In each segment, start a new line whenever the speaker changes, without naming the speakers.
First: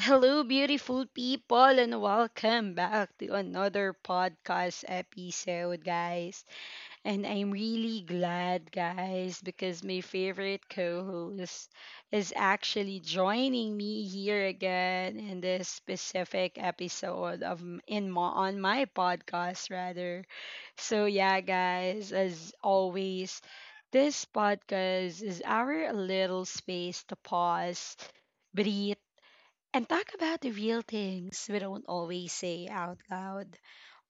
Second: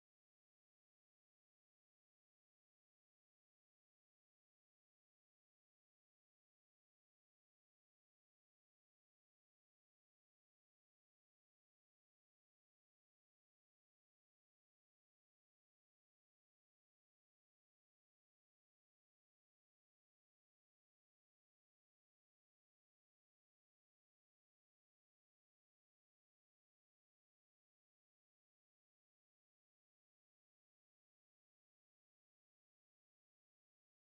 Hello, beautiful people, and welcome back to another podcast episode, guys. And I'm really glad, guys, because my favorite co host is actually joining me here again in this specific episode on my podcast rather. So yeah, guys, as always, this podcast is our little space to pause, breathe, and talk about the real things we don't always say out loud,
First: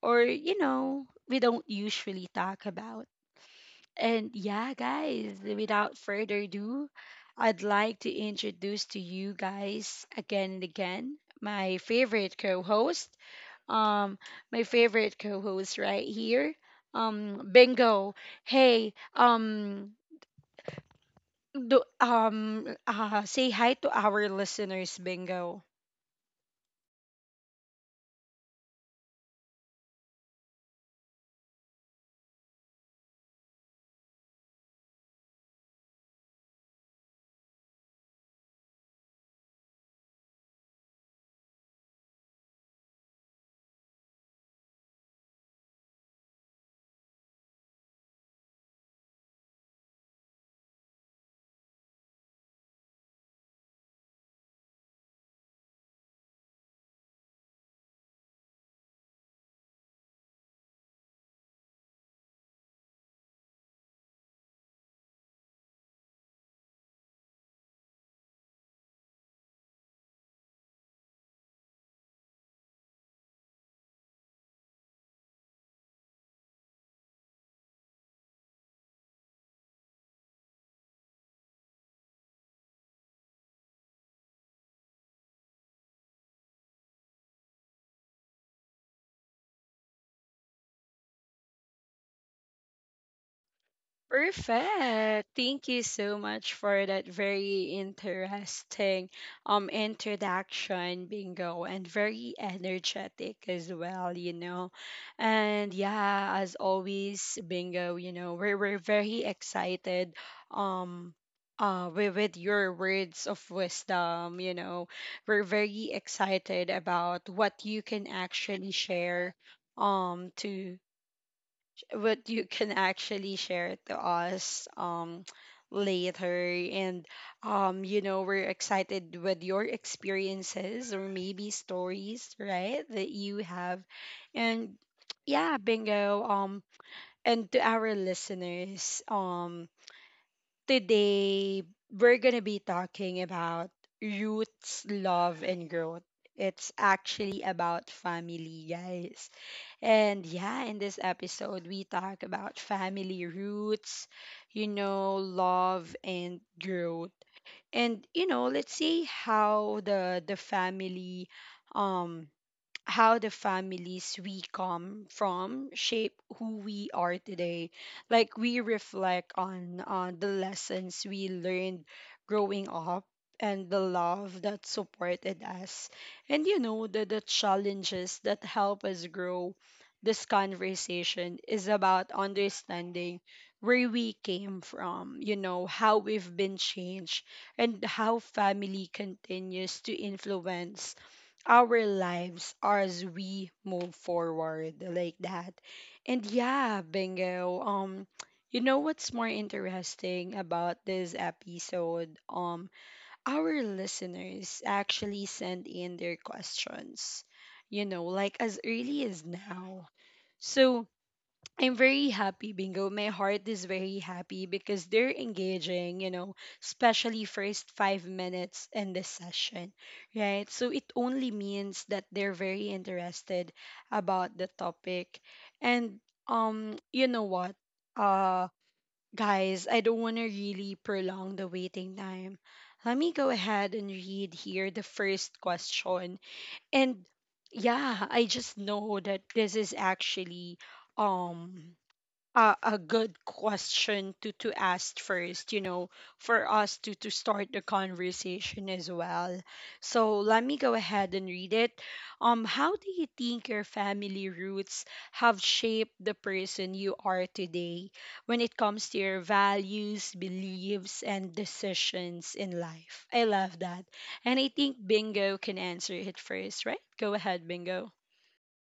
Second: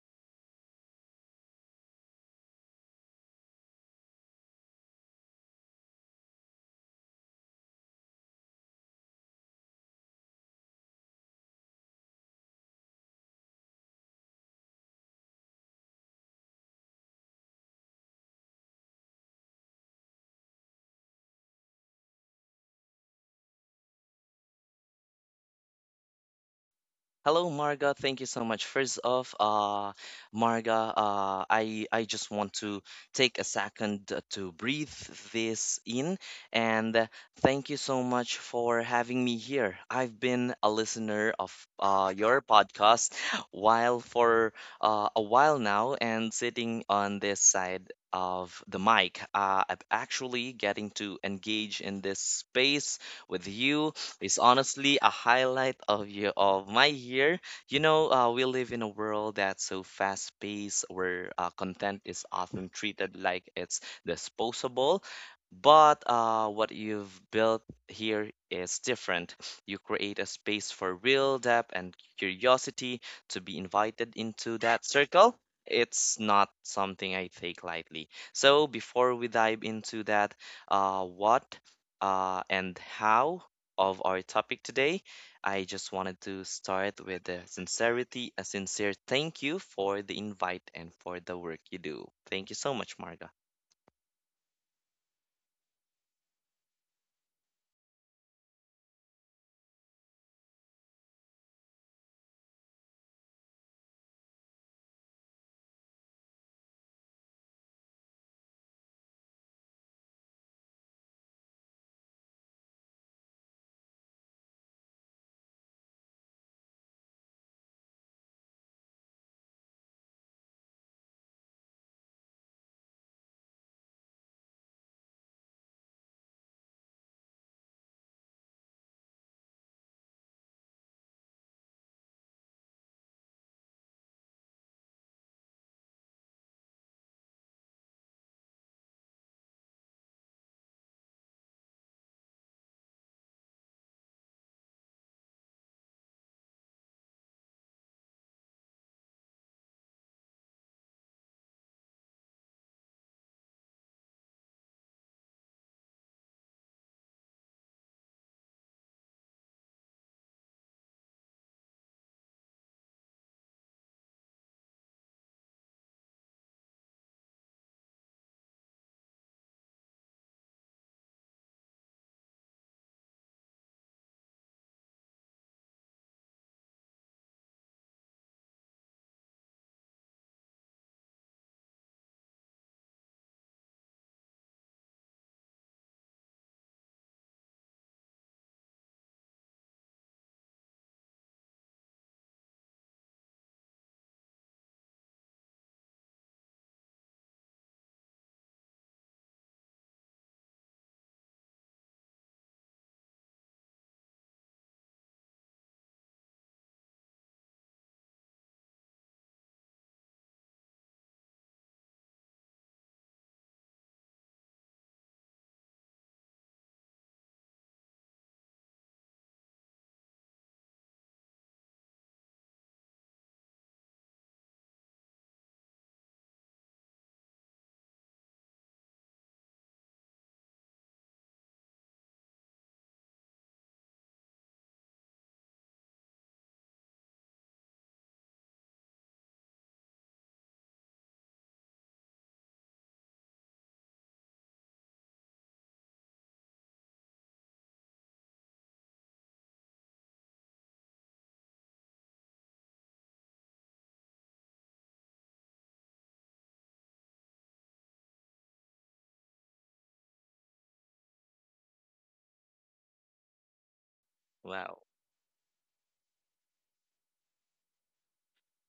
or we don't usually talk about. And yeah, guys, without further ado, I'd like to introduce to you guys again and again um my favorite co-host right here, Bingo. Hey. Say hi to our listeners, Bingo.
Hello, Marga. Thank you so much. First off, Marga, I just want to take a second to breathe this in, and thank you so much for having me here. I've been a listener of your podcast while for a while now, and sitting on this side of the mic, I'm actually getting to engage in this space with you is honestly a highlight of your of my year. You know, we live in a world that's so fast-paced, where content is often treated like it's disposable. But what you've built here is different. You create a space for real depth and curiosity to be invited into that circle. It's not something I take lightly. So before we dive into that, what and how of our topic today. I just wanted to start with the sincerity, a sincere thank you for the invite and for the work you do. Thank you so much, Marga.
Perfect. Thank you so much for that very interesting introduction, Bingo, and very energetic as well. And yeah, as always, Bingo, we're very excited, um with your words of wisdom. We're very excited about what you can actually share, to what you can actually share to us, later. And we're excited with your experiences, or maybe stories, right, that you have. And yeah, Bingo. And to our listeners, today we're going to be talking about roots, love, and growth. It's actually about family, guys. And yeah, in this episode, we talk about family roots, love and growth. And, let's see how the family um how the families we come from shape who we are today. Like, we reflect on the lessons we learned growing up, and the love that supported us. And the challenges that help us grow. This conversation is about understanding where we came from, how we've been changed, and how family continues to influence our lives as we move forward, like that. And yeah, Bingo. You know what's more interesting about this episode? Our listeners actually send in their questions, as early as now. So I'm very happy, Bingo. My heart is very happy because they're engaging, especially first 5 minutes in this session, right? So it only means that they're very interested about the topic. And you know what? Uh Guys, I don't wanna really prolong the waiting time. Let me go ahead and read here the first question. And yeah, I just know that this is actually um a good question to ask first, for us to start the conversation as well. So let me go ahead and read it. How do you think your family roots have shaped the person you are today when it comes to your values, beliefs, and decisions in life? I love that. And I think
Wow.
Bingo can answer it first, right? Go ahead, Bingo.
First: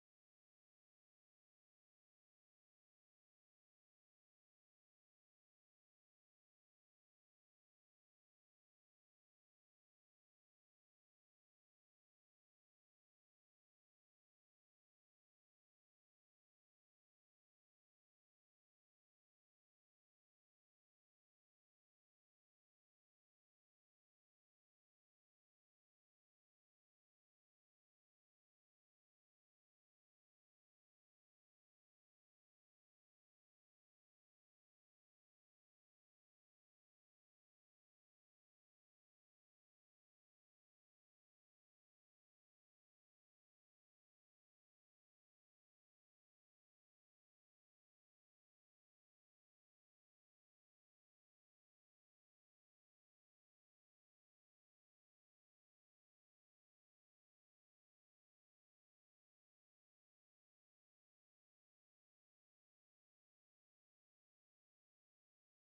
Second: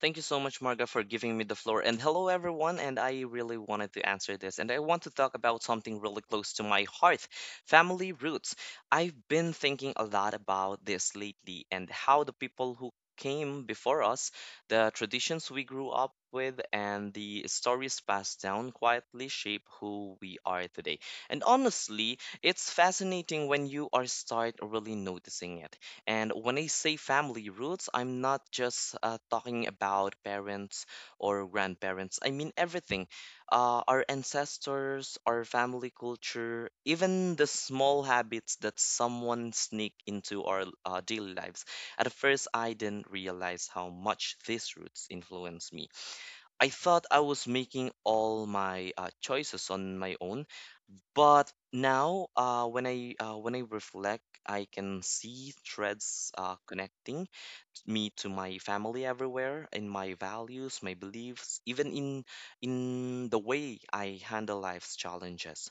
Thank you so much, Marga, for giving me the floor. And hello, everyone. And I really wanted to answer this. And I want to talk about something really close to my heart, family roots. I've been thinking a lot about this lately and how the people who came before us, the traditions we grew up with, and the stories passed down quietly shape who we are today. And honestly, it's fascinating when you are start really noticing it. And when I say family roots, I'm not just talking about parents or grandparents. I mean everything. Our ancestors, our family culture, even the small habits that someone sneak into our daily lives. At first, I didn't realize how much these roots influenced me. I thought I was making all my choices on my own, but now, when I reflect, I can see threads connecting me to my family everywhere, in my values, my beliefs, even in the way I handle life's challenges.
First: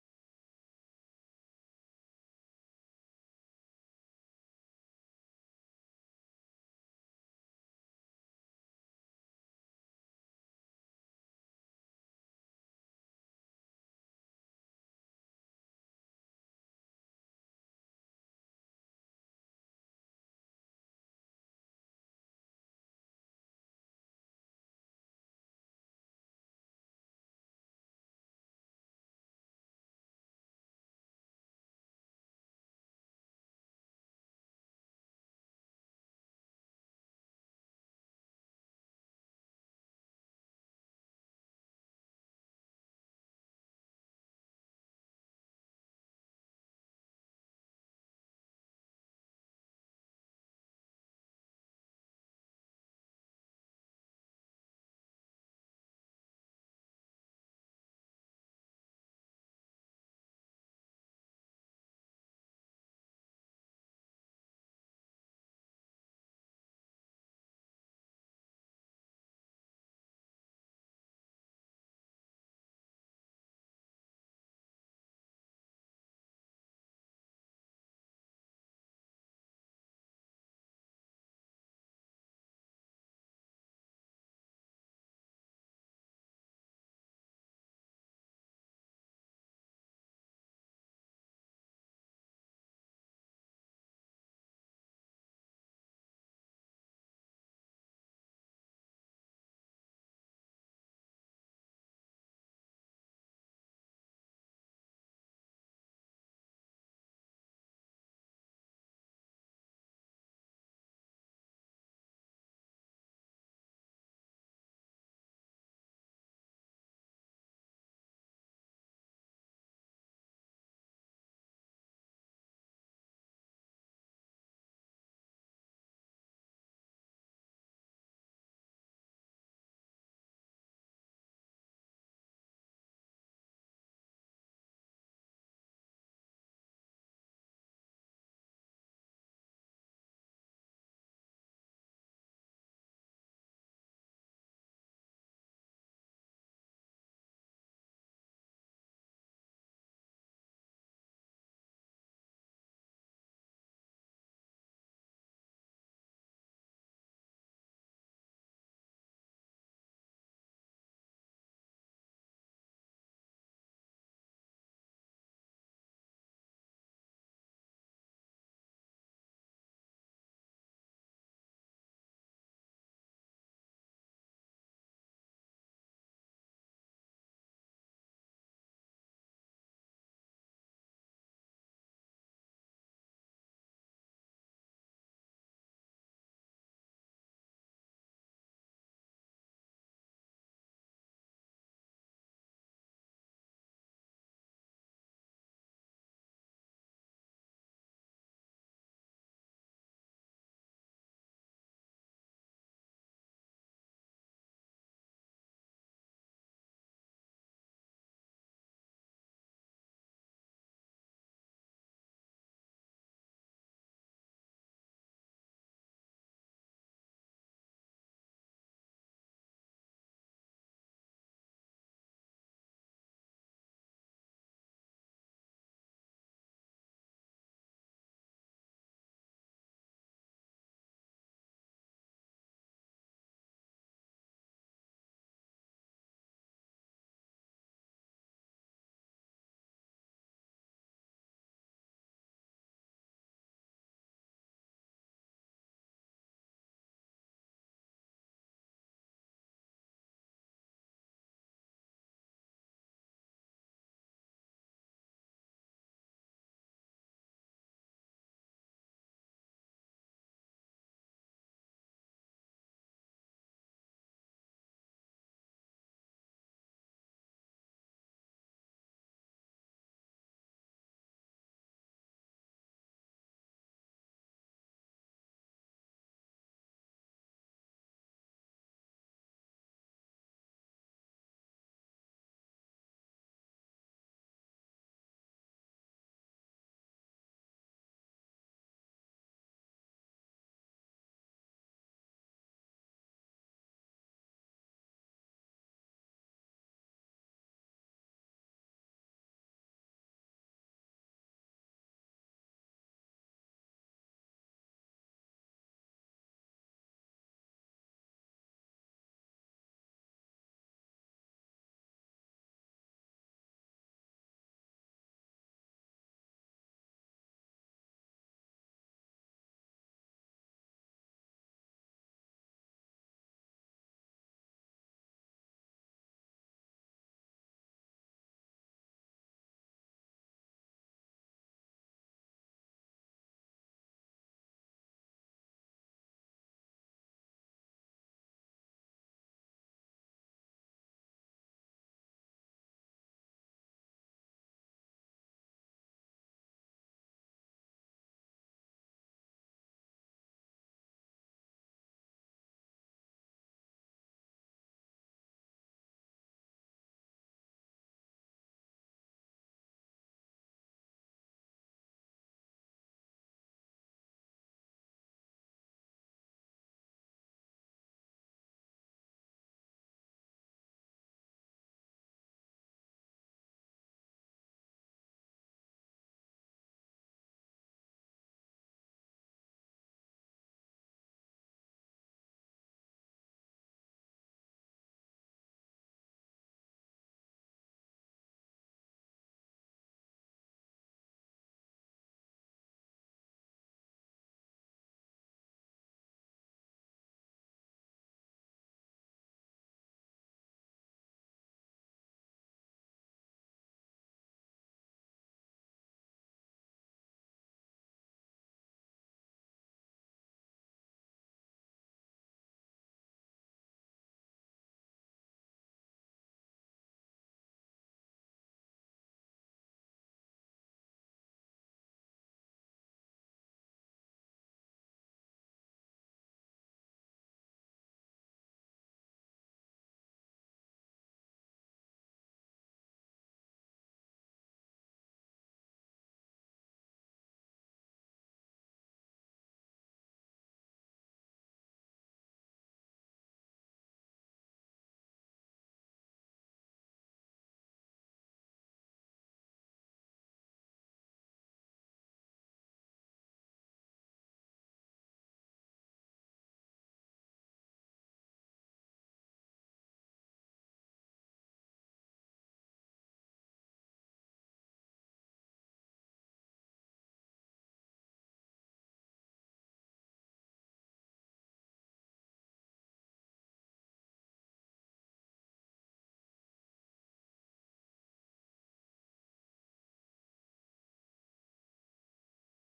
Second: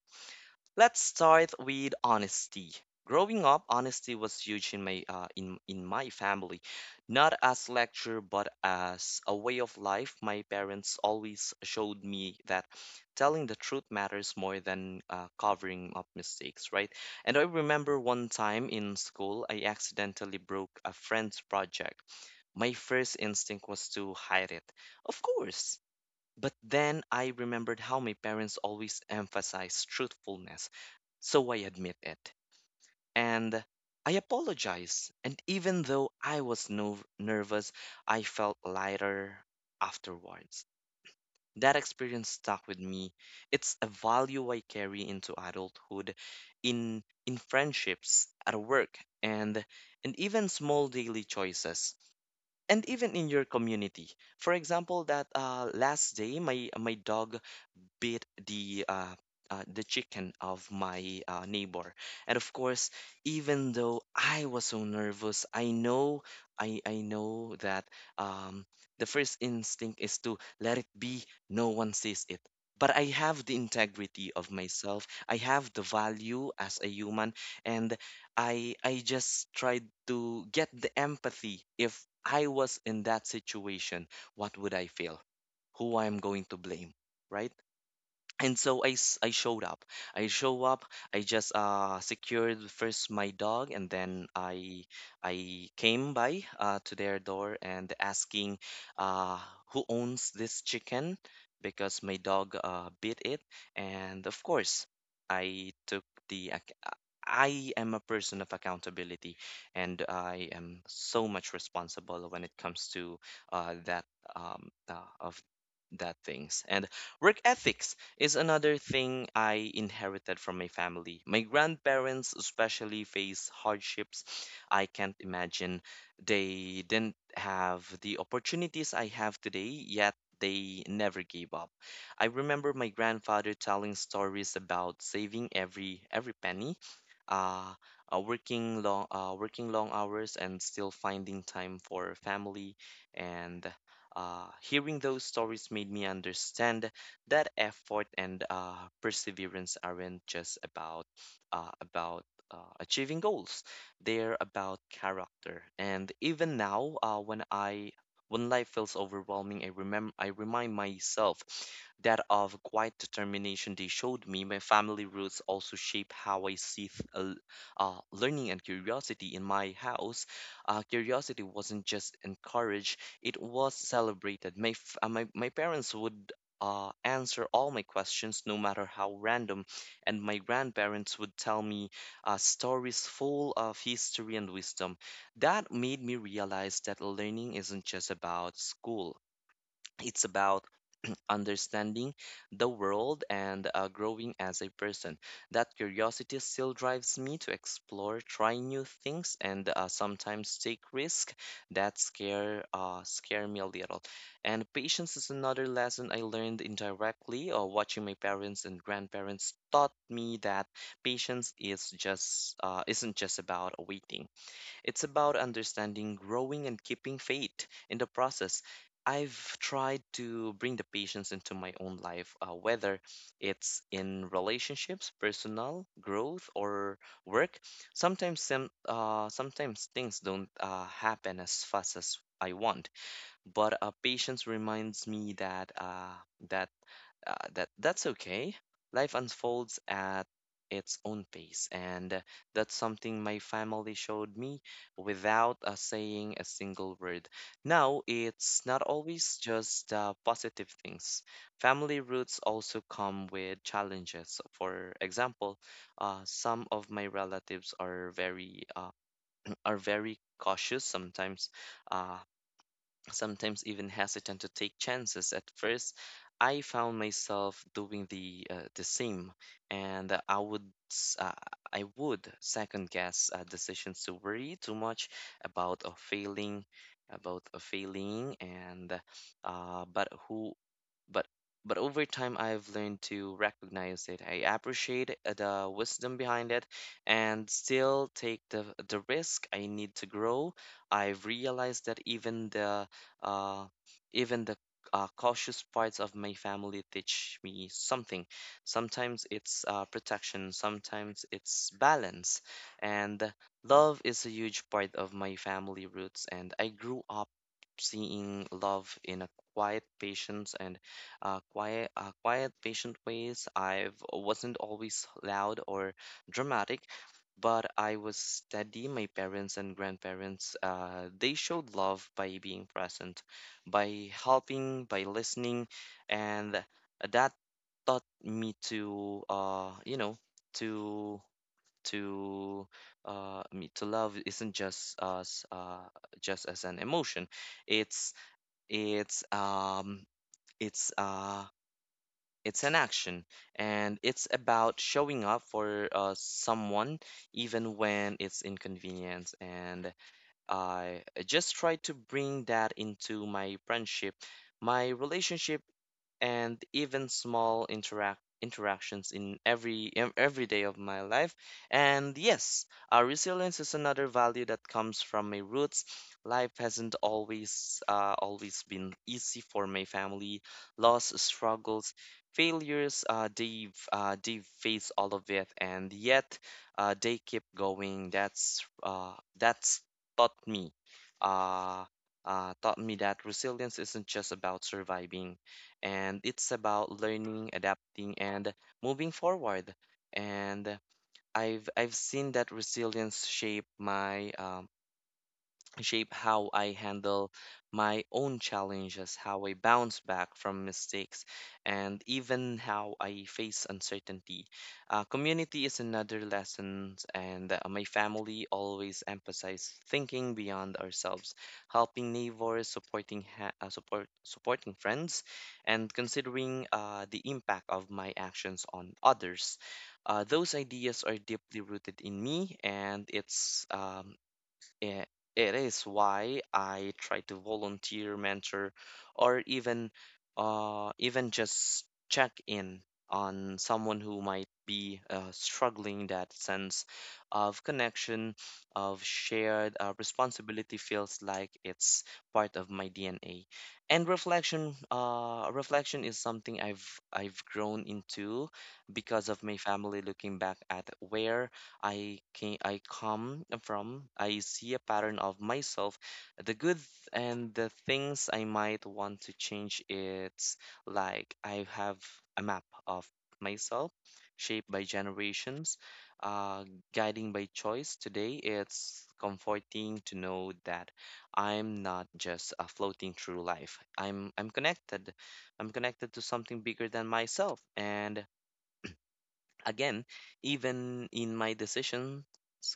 Let's start with honesty. Growing up, honesty was huge in my family, not as lecture but as a way of life. My parents always showed me that telling the truth matters more than covering up mistakes, right? And I remember one time in school, I accidentally broke a friend's project. My first instinct was to hide it. Of course, but then I remembered how my parents always emphasized truthfulness, so I admit it. And I apologize. And even though I was nervous, I felt lighter afterwards. That experience stuck with me. It's a value I carry into adulthood, in friendships, at work, and even small daily choices, and even in your community. For example, that last day, my dog beat the chicken of my neighbor. And of course, even though I was so nervous, I know I know that um, the first instinct is to let it be. No one sees it. But I have the integrity of myself. I have the value as a human, and I just tried to get the empathy. If I was in that situation, what would I feel? Who I'm going to blame, right? And so I showed up. I show up. I just secured first my dog, and then I came by to their door and asking uh, who owns this chicken because my dog bit it. And of course, I took the ac- uh, I am a person of accountability, and I am so much responsible when it comes to uh, that um, uh, of that things, and work ethics is another thing I inherited from my family. My grandparents, especially, faced hardships I can't imagine. They didn't have the opportunities I have today, yet they never gave up. I remember my grandfather telling stories about saving every penny, uh, working long hours and still finding time for family, and hearing those stories made me understand that effort and perseverance aren't just about achieving goals. They're about character. And even now, when life feels overwhelming, I remind myself that of quiet determination they showed me. My family roots also shape how I see learning and curiosity in my house. Curiosity wasn't just encouraged; it was celebrated. My, f- my my parents would answer all my questions, no matter how random. And my grandparents would tell me stories full of history and wisdom. That made me realize that learning isn't just about school. It's about understanding the world and growing as a person. That curiosity still drives me to explore, try new things, and sometimes take risk that scare me a little. And patience is another lesson I learned indirectly or watching my parents and grandparents taught me that patience is just isn't just about waiting. It's about understanding, growing, and keeping faith in the process. I've tried to bring the patience into my own life, whether it's in relationships, personal growth, or work. Sometimes things don't happen as fast as I want, but patience reminds me that that that's okay. Life unfolds at its own pace, and that's something my family showed me without saying a single word. Now, it's not always just positive things. Family roots also come with challenges. For example, some of my relatives are very cautious sometimes. Uh, Sometimes even hesitant to take chances at first, I found myself doing the same, and s- uh, I would second guess decisions, to worry too much about a failing about a failing, and but who but but over time I've learned to recognize it. I appreciate the wisdom behind it and still take the risk I need to grow. I've realized that uh, even the cautious parts of my family teach me something. Sometimes it's protection, sometimes it's balance. And love is a huge part of my family roots. And I grew up seeing love in a quiet patience and quiet patient ways. I wasn't always loud or dramatic, but I was steady. My parents and grandparents, they showed love by being present, by helping, by listening, and that taught me to, you know, to to me to, love isn't just as an emotion. it's it's um it's uh it's an action, and it's about showing up for someone even when it's inconvenient. And I just try to bring that into my friendship, my relationship, and even small interactions in every day of my life. And yes, resilience is another value that comes from my roots. Life hasn't always been easy for my family. Loss, struggles, failures, they face all of it, and yet they keep going. That's taught me uh, taught me that resilience isn't just about surviving, and it's about learning, adapting, and moving forward. And I've seen that resilience shape how I handle my own challenges, how I bounce back from mistakes, and even how I face uncertainty. Community is another lesson, and my family always emphasize thinking beyond ourselves, helping neighbors, supporting ha- support supporting friends, and considering the impact of my actions on others. Those ideas are deeply rooted in me, and Eh, It is why I try to volunteer, mentor, or even even just check in on someone who might be struggling. That sense of connection, of shared responsibility feels like it's part of my DNA. And reflection, reflection is something I've grown into because of my family, looking back at where I come from. I see a pattern of myself, the good and the things I might want to change. It's like I have a map of myself, shaped by generations, uh, guiding by choice. Today, it's comforting to know that I'm not just floating through life. I'm connected. I'm connected to something bigger than myself, and again, even in my decisions,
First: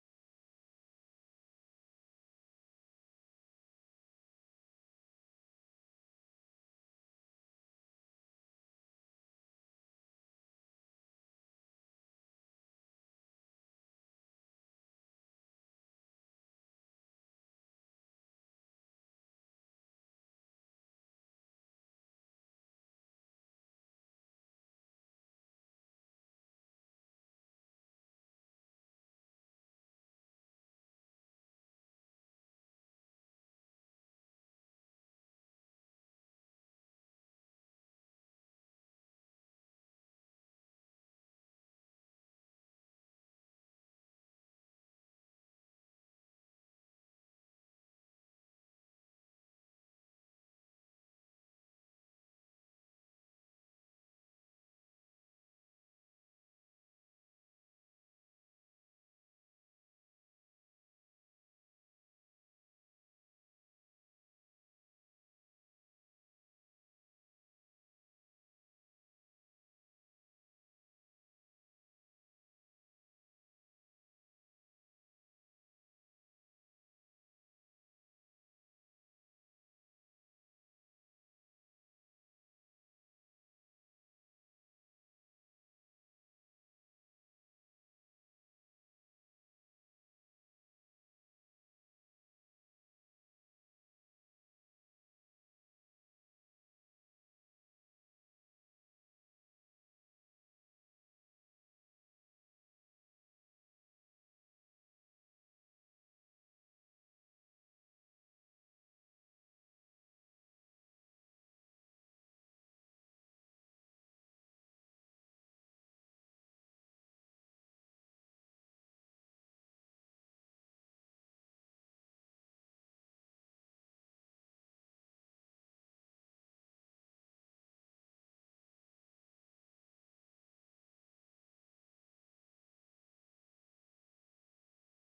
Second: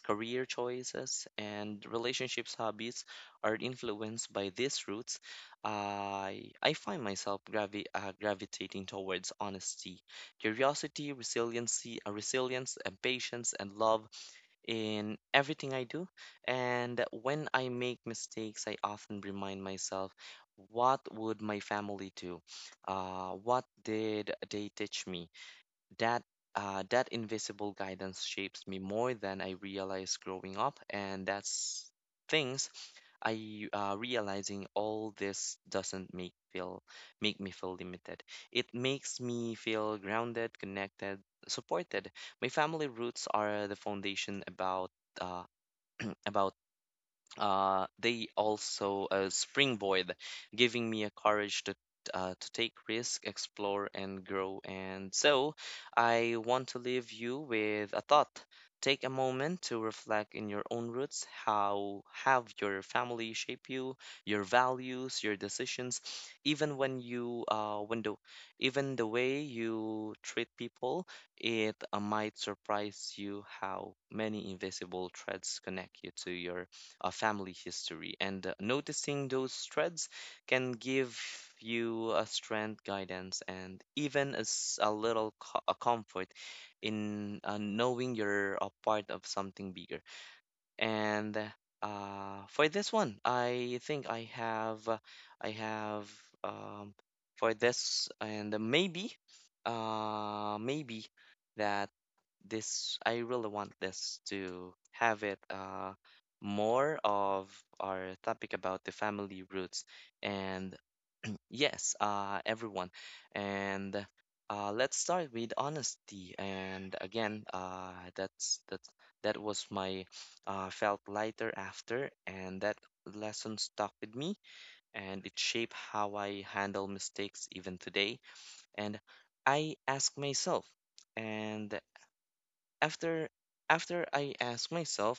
career choices, and relationships, hobbies are influenced by these roots. I find myself gravitating towards honesty, curiosity, resilience, and patience, and love in everything I do. And when I make mistakes, I often remind myself. What would my family do? What did they teach me? That that invisible guidance shapes me more than I realized growing up, and that's things I realizing all this doesn't make me feel limited. It makes me feel grounded, connected, supported. My family roots are the foundation about uh, about they also springboard, giving me a courage to to take risk, explore, and grow. And so, I want to leave you with a thought. Take a moment to reflect in your own roots. How have your family shape you, your values, your decisions, even when you when the even the way you treat people. It might surprise you how many invisible threads connect you to your family history. And noticing those threads can give you a strength, guidance, and even as a little a comfort in knowing you're a part of something bigger. And for this one, I think I have um, for this, and maybe, maybe that this, I really want this to have it more of our topic about the family roots. And yes, everyone. And let's start with honesty. And again, that was my felt lighter after, and that lesson stuck with me, and it shaped how I handle mistakes even today. And I ask myself, and after after I ask myself,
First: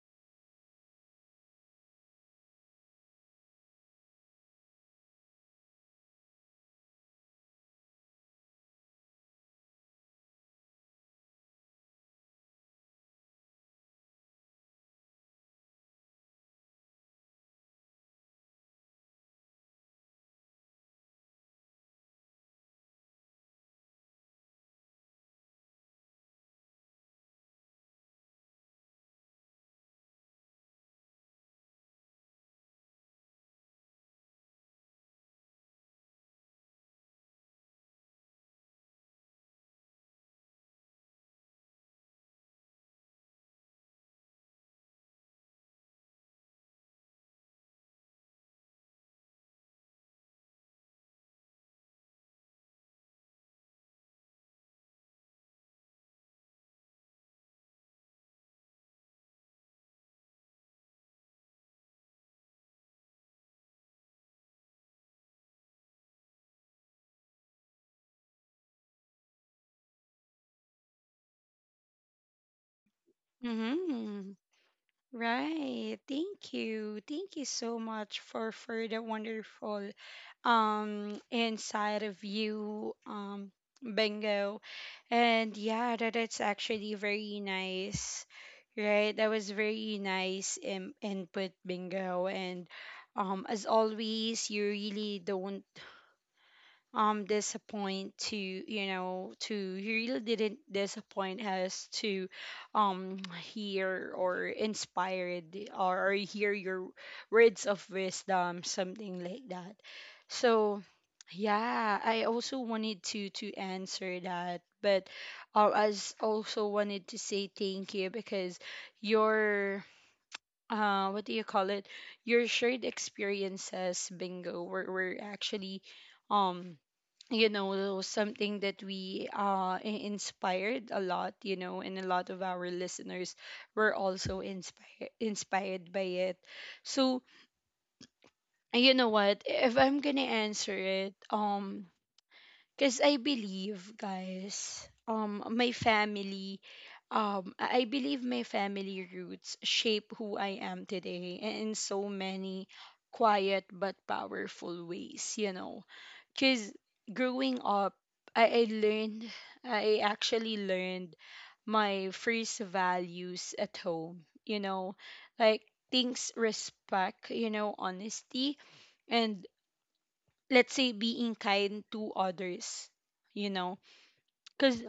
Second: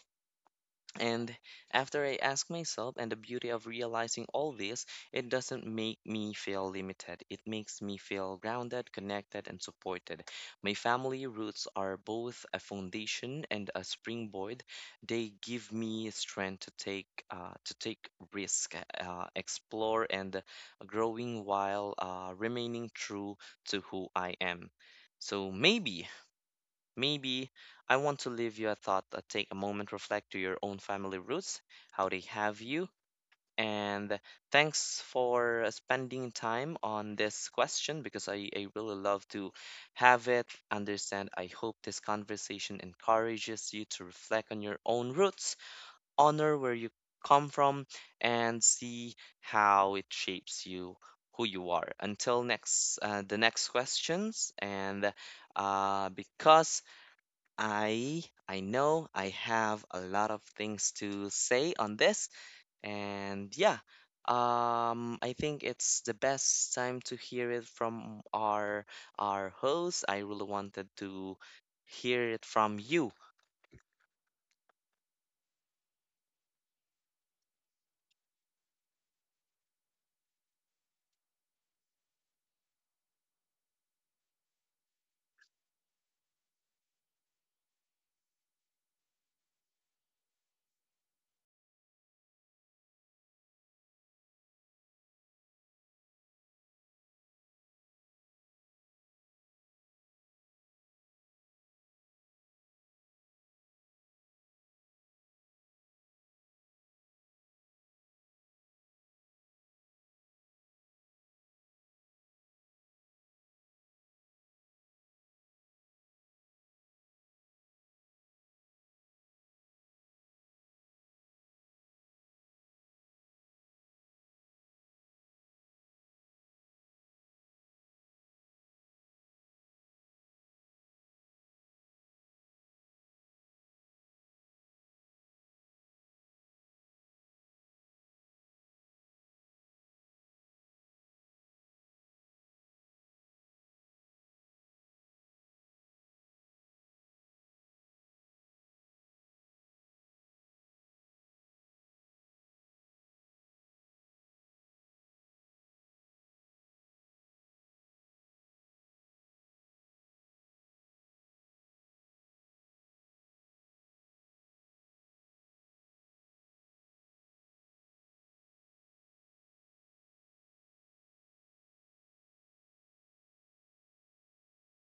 and After I ask myself, and the beauty of realizing all this, it doesn't make me feel limited. It makes me feel grounded, connected, and supported. My family roots are both a foundation and a springboard. They give me strength to take risk, explore, and growing while remaining true to who I am. So maybe. Maybe I want to leave you a thought that take a moment reflect to your own family roots, how they have you. And thanks for spending time on this question because I really love to have it, understand. I hope this conversation encourages you to reflect on your own roots, honor where you come from, and see how it shapes you, who you are. Until the next questions, and because I know I have a lot of things to say on this. And yeah, I think it's the best time to hear it from our host. I really wanted to hear it from you.
Mhm. Right. Thank you. Thank you so much for the wonderful inside of you, Bingo. And yeah, that, it's actually very nice. Right? That was very nice in input, Bingo. And as always, you really don't disappoint to, he really didn't disappoint us to um hear or inspired, or hear your words of wisdom, something like that. So yeah, I also wanted to answer that. But I, also wanted to say thank you, because your, what do you call it, your shared experiences, Bingo, were actually, um something that we, inspired a lot, and a lot of our listeners were also inspired by it. So, you know what, if I'm gonna answer it, because I believe, guys, my family I believe my family roots shape who I am today in so many quiet but powerful ways, you know. Because growing up, I learned, I actually learned my first values at home, you know. Like, things, respect, honesty, and let's say being kind to others, you know. Because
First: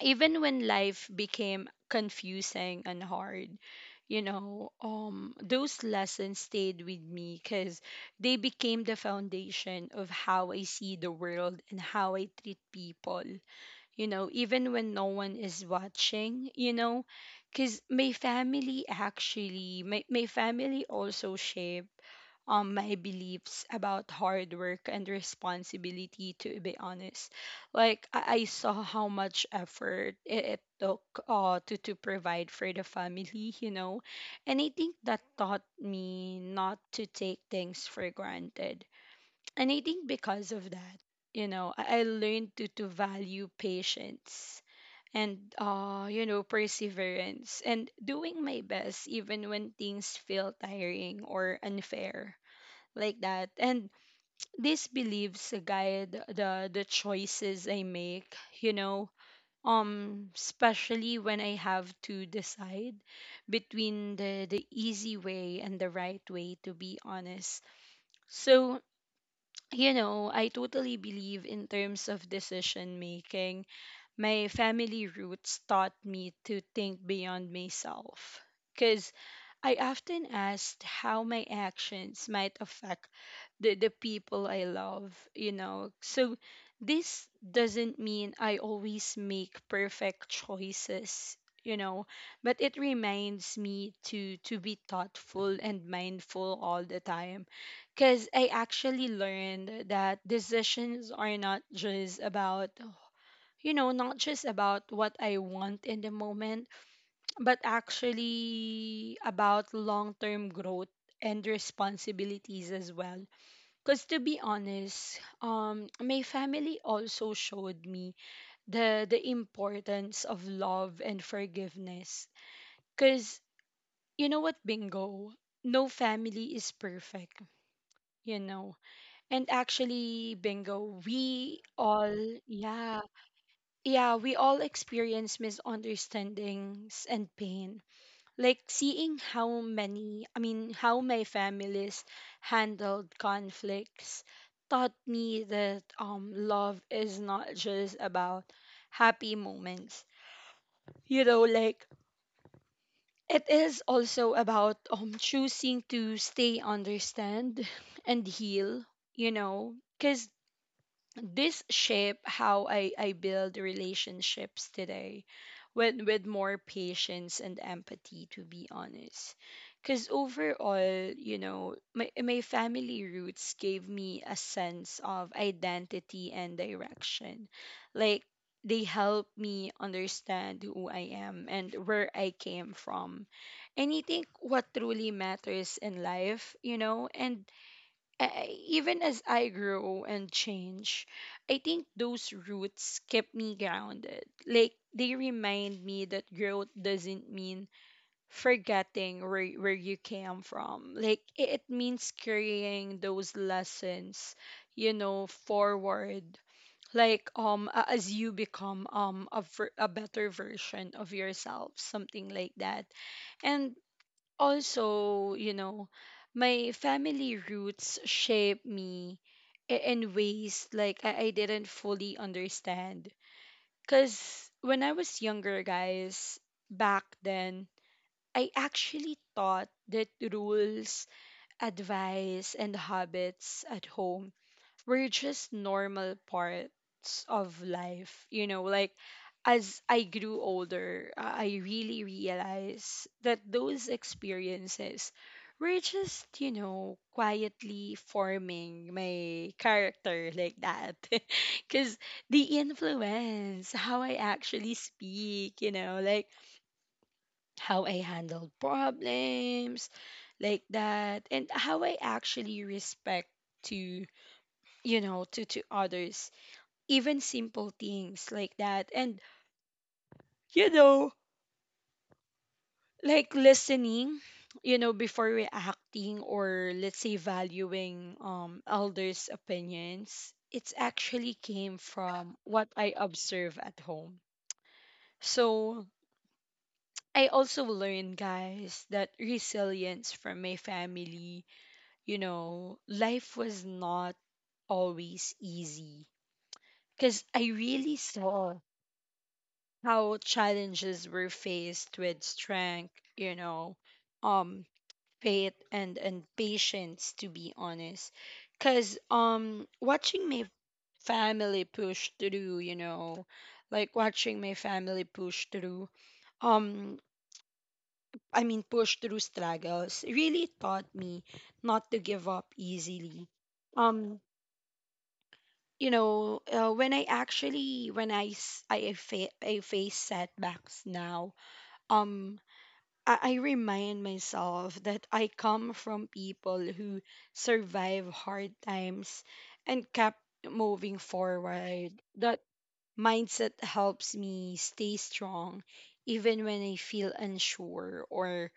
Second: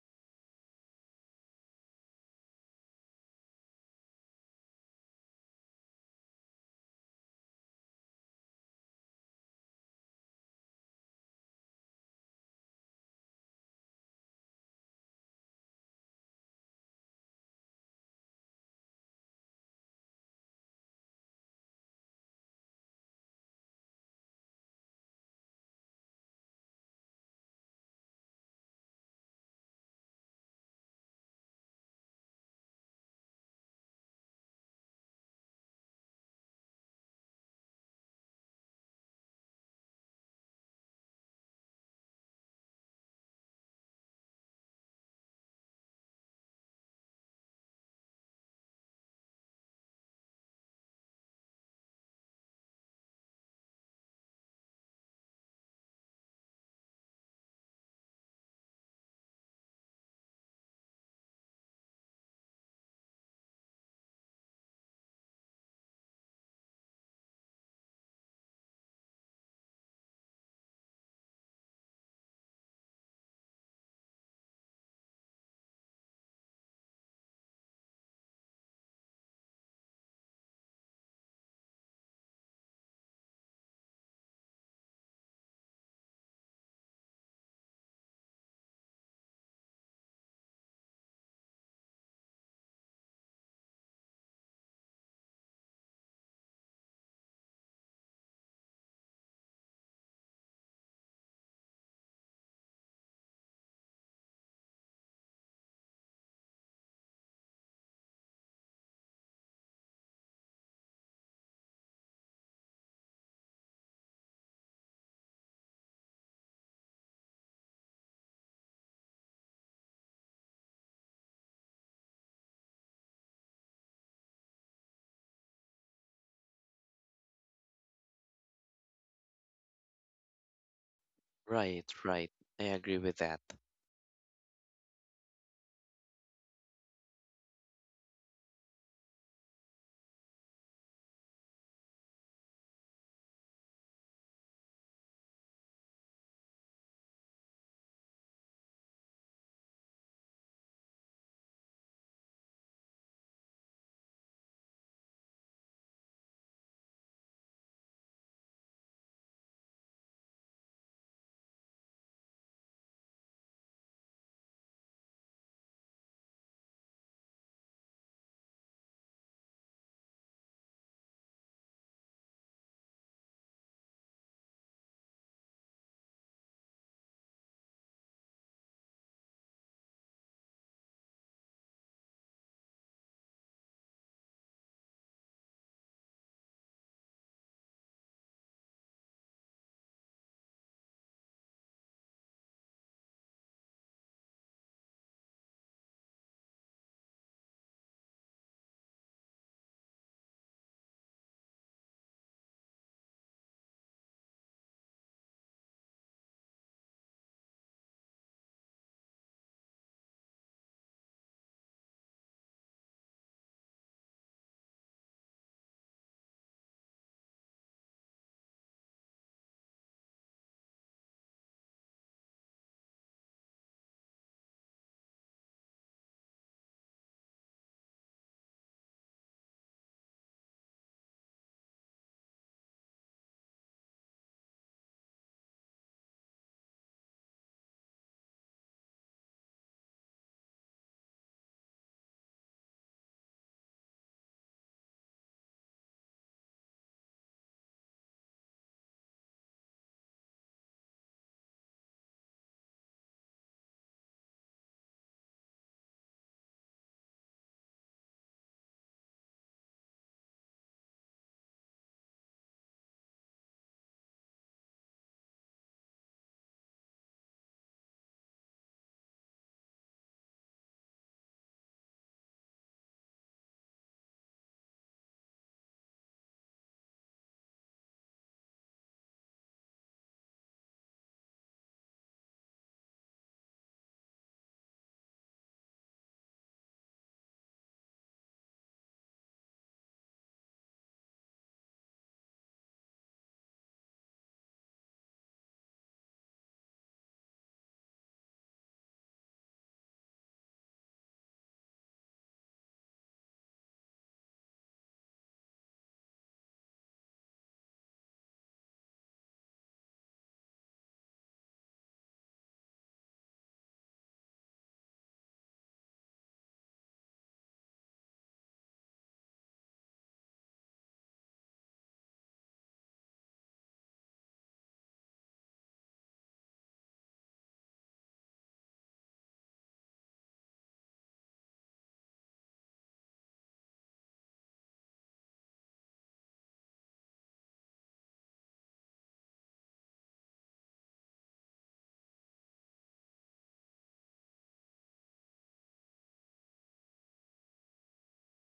even when life became confusing and hard, those lessons stayed with me, cuz they became the foundation of how I see the world and how I treat people, even when no one is watching. Cuz my family also shaped my beliefs about hard work and responsibility, to be honest. Like, I saw how much effort it took, to, provide for the family. And I think that taught me not to take things for granted. And I think because of that, I learned to value patience, and perseverance, and doing my best even when things feel tiring or unfair, like that. And these beliefs guide the choices I make you know Especially when I have to decide between the easy way and the right way, to be honest. So, I totally believe, in terms of decision making, my family roots taught me to think beyond myself, because I often asked how my actions might affect the people I love. So this doesn't mean I always make perfect choices, you know, but it reminds me to be thoughtful and mindful all the time. Cuz I actually learned that decisions are not just about what I want in the moment, but actually about long-term growth and responsibilities as well. Because, to be honest, my family also showed me the importance of love and forgiveness. Because, you know what, Bingo, no family is perfect, you know. And actually, Bingo, we
Right,
all,
right. I agree
yeah,
with that.
yeah, we all experience misunderstandings and pain. Like, seeing how many I mean how my families handled conflicts taught me that love is not just about happy moments, you know like it is also about choosing to stay, understand, and heal, because this shape how I build relationships today with more patience and empathy, to be honest. Because overall, you know my, my family roots gave me a sense of identity and direction. Like, they help me understand who I am and where I came from, and I think what truly matters in life, and even as I grow and change, I think those roots kept me grounded. Like, they remind me that growth doesn't mean forgetting where you came from. Like, it means carrying those lessons, forward. Like, as you become, a better version of yourself, something like that. And also, my family roots shape me, in ways like I didn't fully understand. Because when I was younger, guys, back then, I actually thought that rules, advice, and habits at home we're just normal parts of life. Like, as I grew older, I really realized that those experiences were just quietly forming my character, like that. Because they influence how I actually speak, like how I handle problems, like that, and how I actually respect to, to others, even simple things like that. And, you know, like, listening, before reacting, or let's say valuing, elders' opinions, it's actually came from what I observe at home. So I also learned, guys, that resilience from my family. Life was not always easy. Because I really saw how challenges were faced with strength, um, faith, and patience, to be honest. Cause watching my family push through, watching my family push through, um I mean, push through struggles, really taught me not to give up easily. Um I face setbacks now. um I remind myself that I come from people who survive hard times and kept moving forward. That mindset helps me stay strong even when I feel unsure, or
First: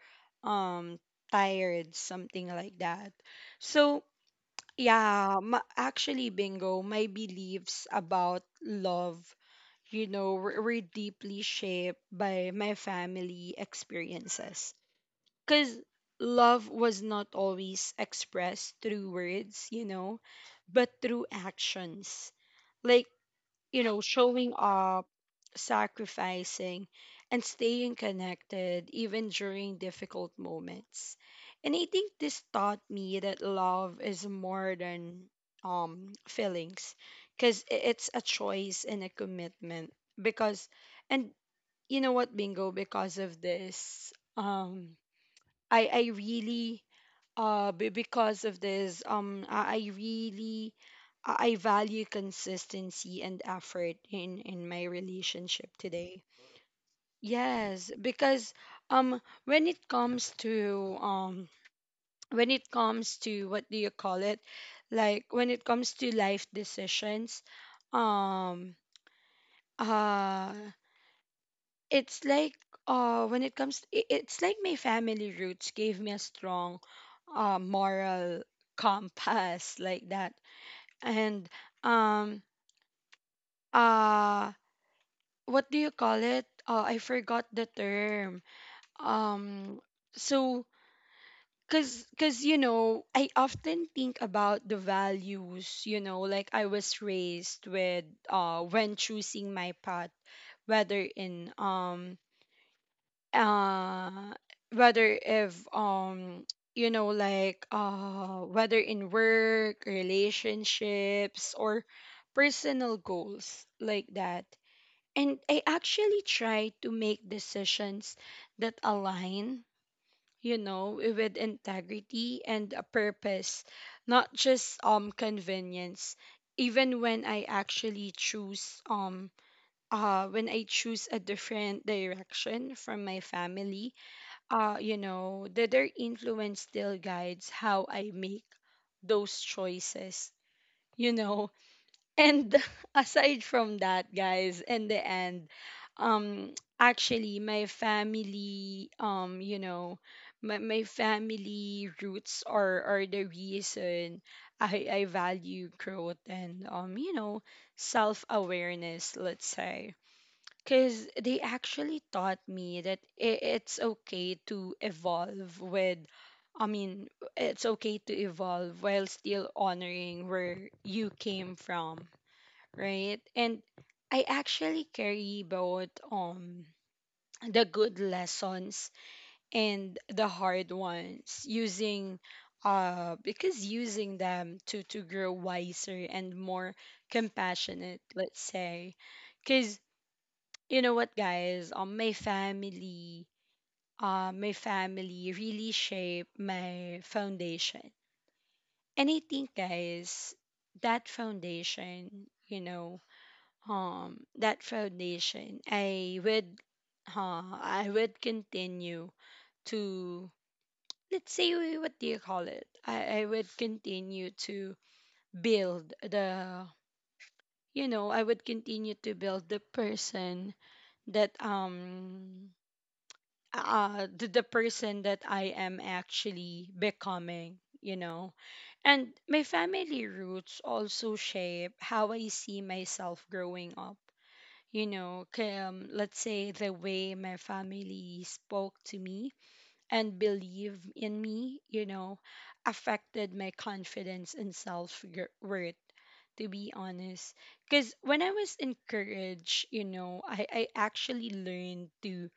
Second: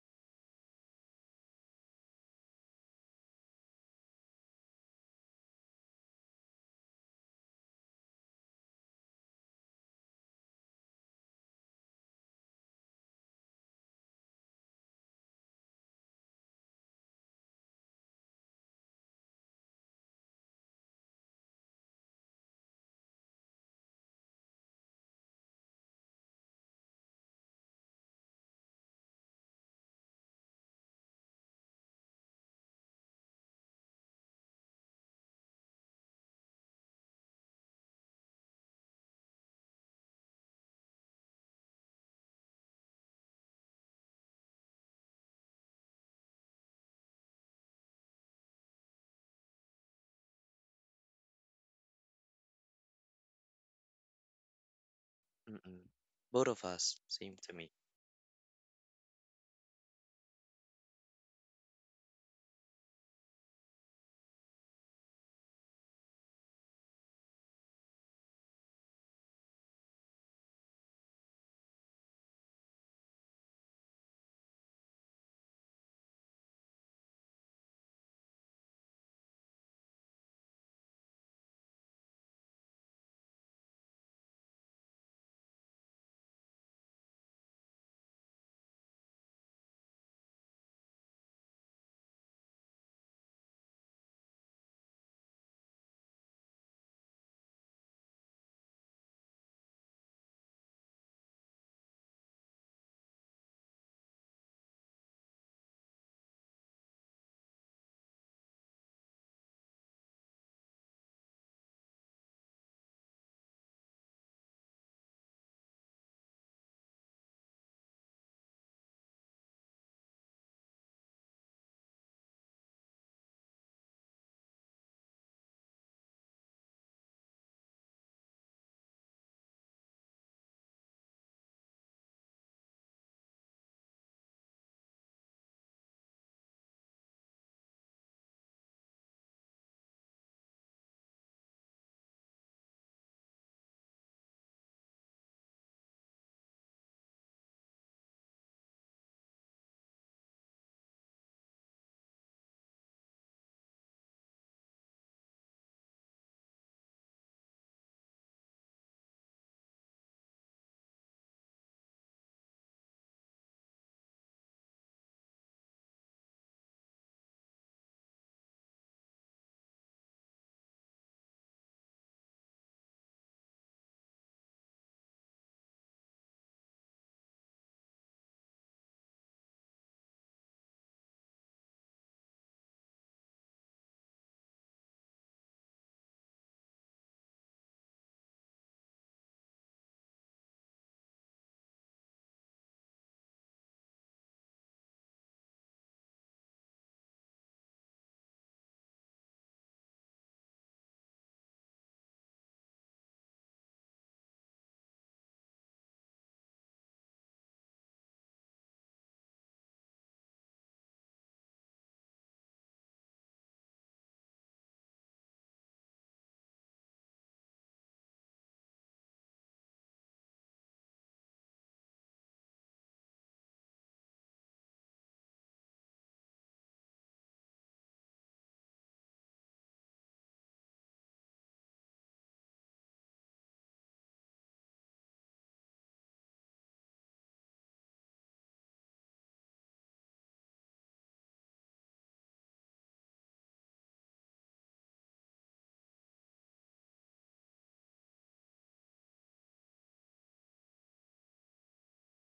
um tired, something like that. So yeah, actually, Bingo, my beliefs about love, were deeply shaped by my family experiences, because love was not always expressed through words, but through actions. Like, showing up, sacrificing, and staying connected even during difficult moments. And I think this taught me that love is more than feelings because it's a choice and a commitment. Because and you know what, Bingo? Because of this um I really be- because of this I really I value consistency and effort in my relationship
Mm-mm.
today.
Both of us seem to me.
Yes, because when it comes to, when it comes to, what do you call it, like when it comes to life decisions, um uh it's like, when it comes I- it's like my family roots gave me a strong moral compass like that. And um uh what do you call it, I forgot the term. um so, cuz you know, I often think about the values, you know, like I was raised with, when choosing my path, whether in uh whether if you know, like, whether in work relationships or personal goals, like that. And I actually try to make decisions that align, you know, with integrity and a purpose, not just convenience. Even when I actually choose when I choose a different direction from my family, you know, that their influence still guides how I make those choices, you know. And aside from that, guys, in the end, actually, my family, you know, my family roots are the reason I value growth and, you know, self awareness, let's say, because they actually taught me that, I- it's okay to evolve with I mean, it's okay to evolve while still honoring where you came from, right. And I actually carry both, the good lessons and the hard ones, using them to grow wiser and more compassionate, let's say. Because you know what, guys, my family really shaped my foundation. And I think, guys, that foundation, you know, that foundation I would I would continue to, let's say, what do you call it, I would continue to build the, you know I would continue to build that um the person that I am actually becoming, you know. And my family roots also shape how I see myself growing up. You know, 'Kay, let's say the way my family spoke to me and believe in me, you know, affected my confidence and self worth, to be honest. Because when I was encouraged, you know, I actually learned to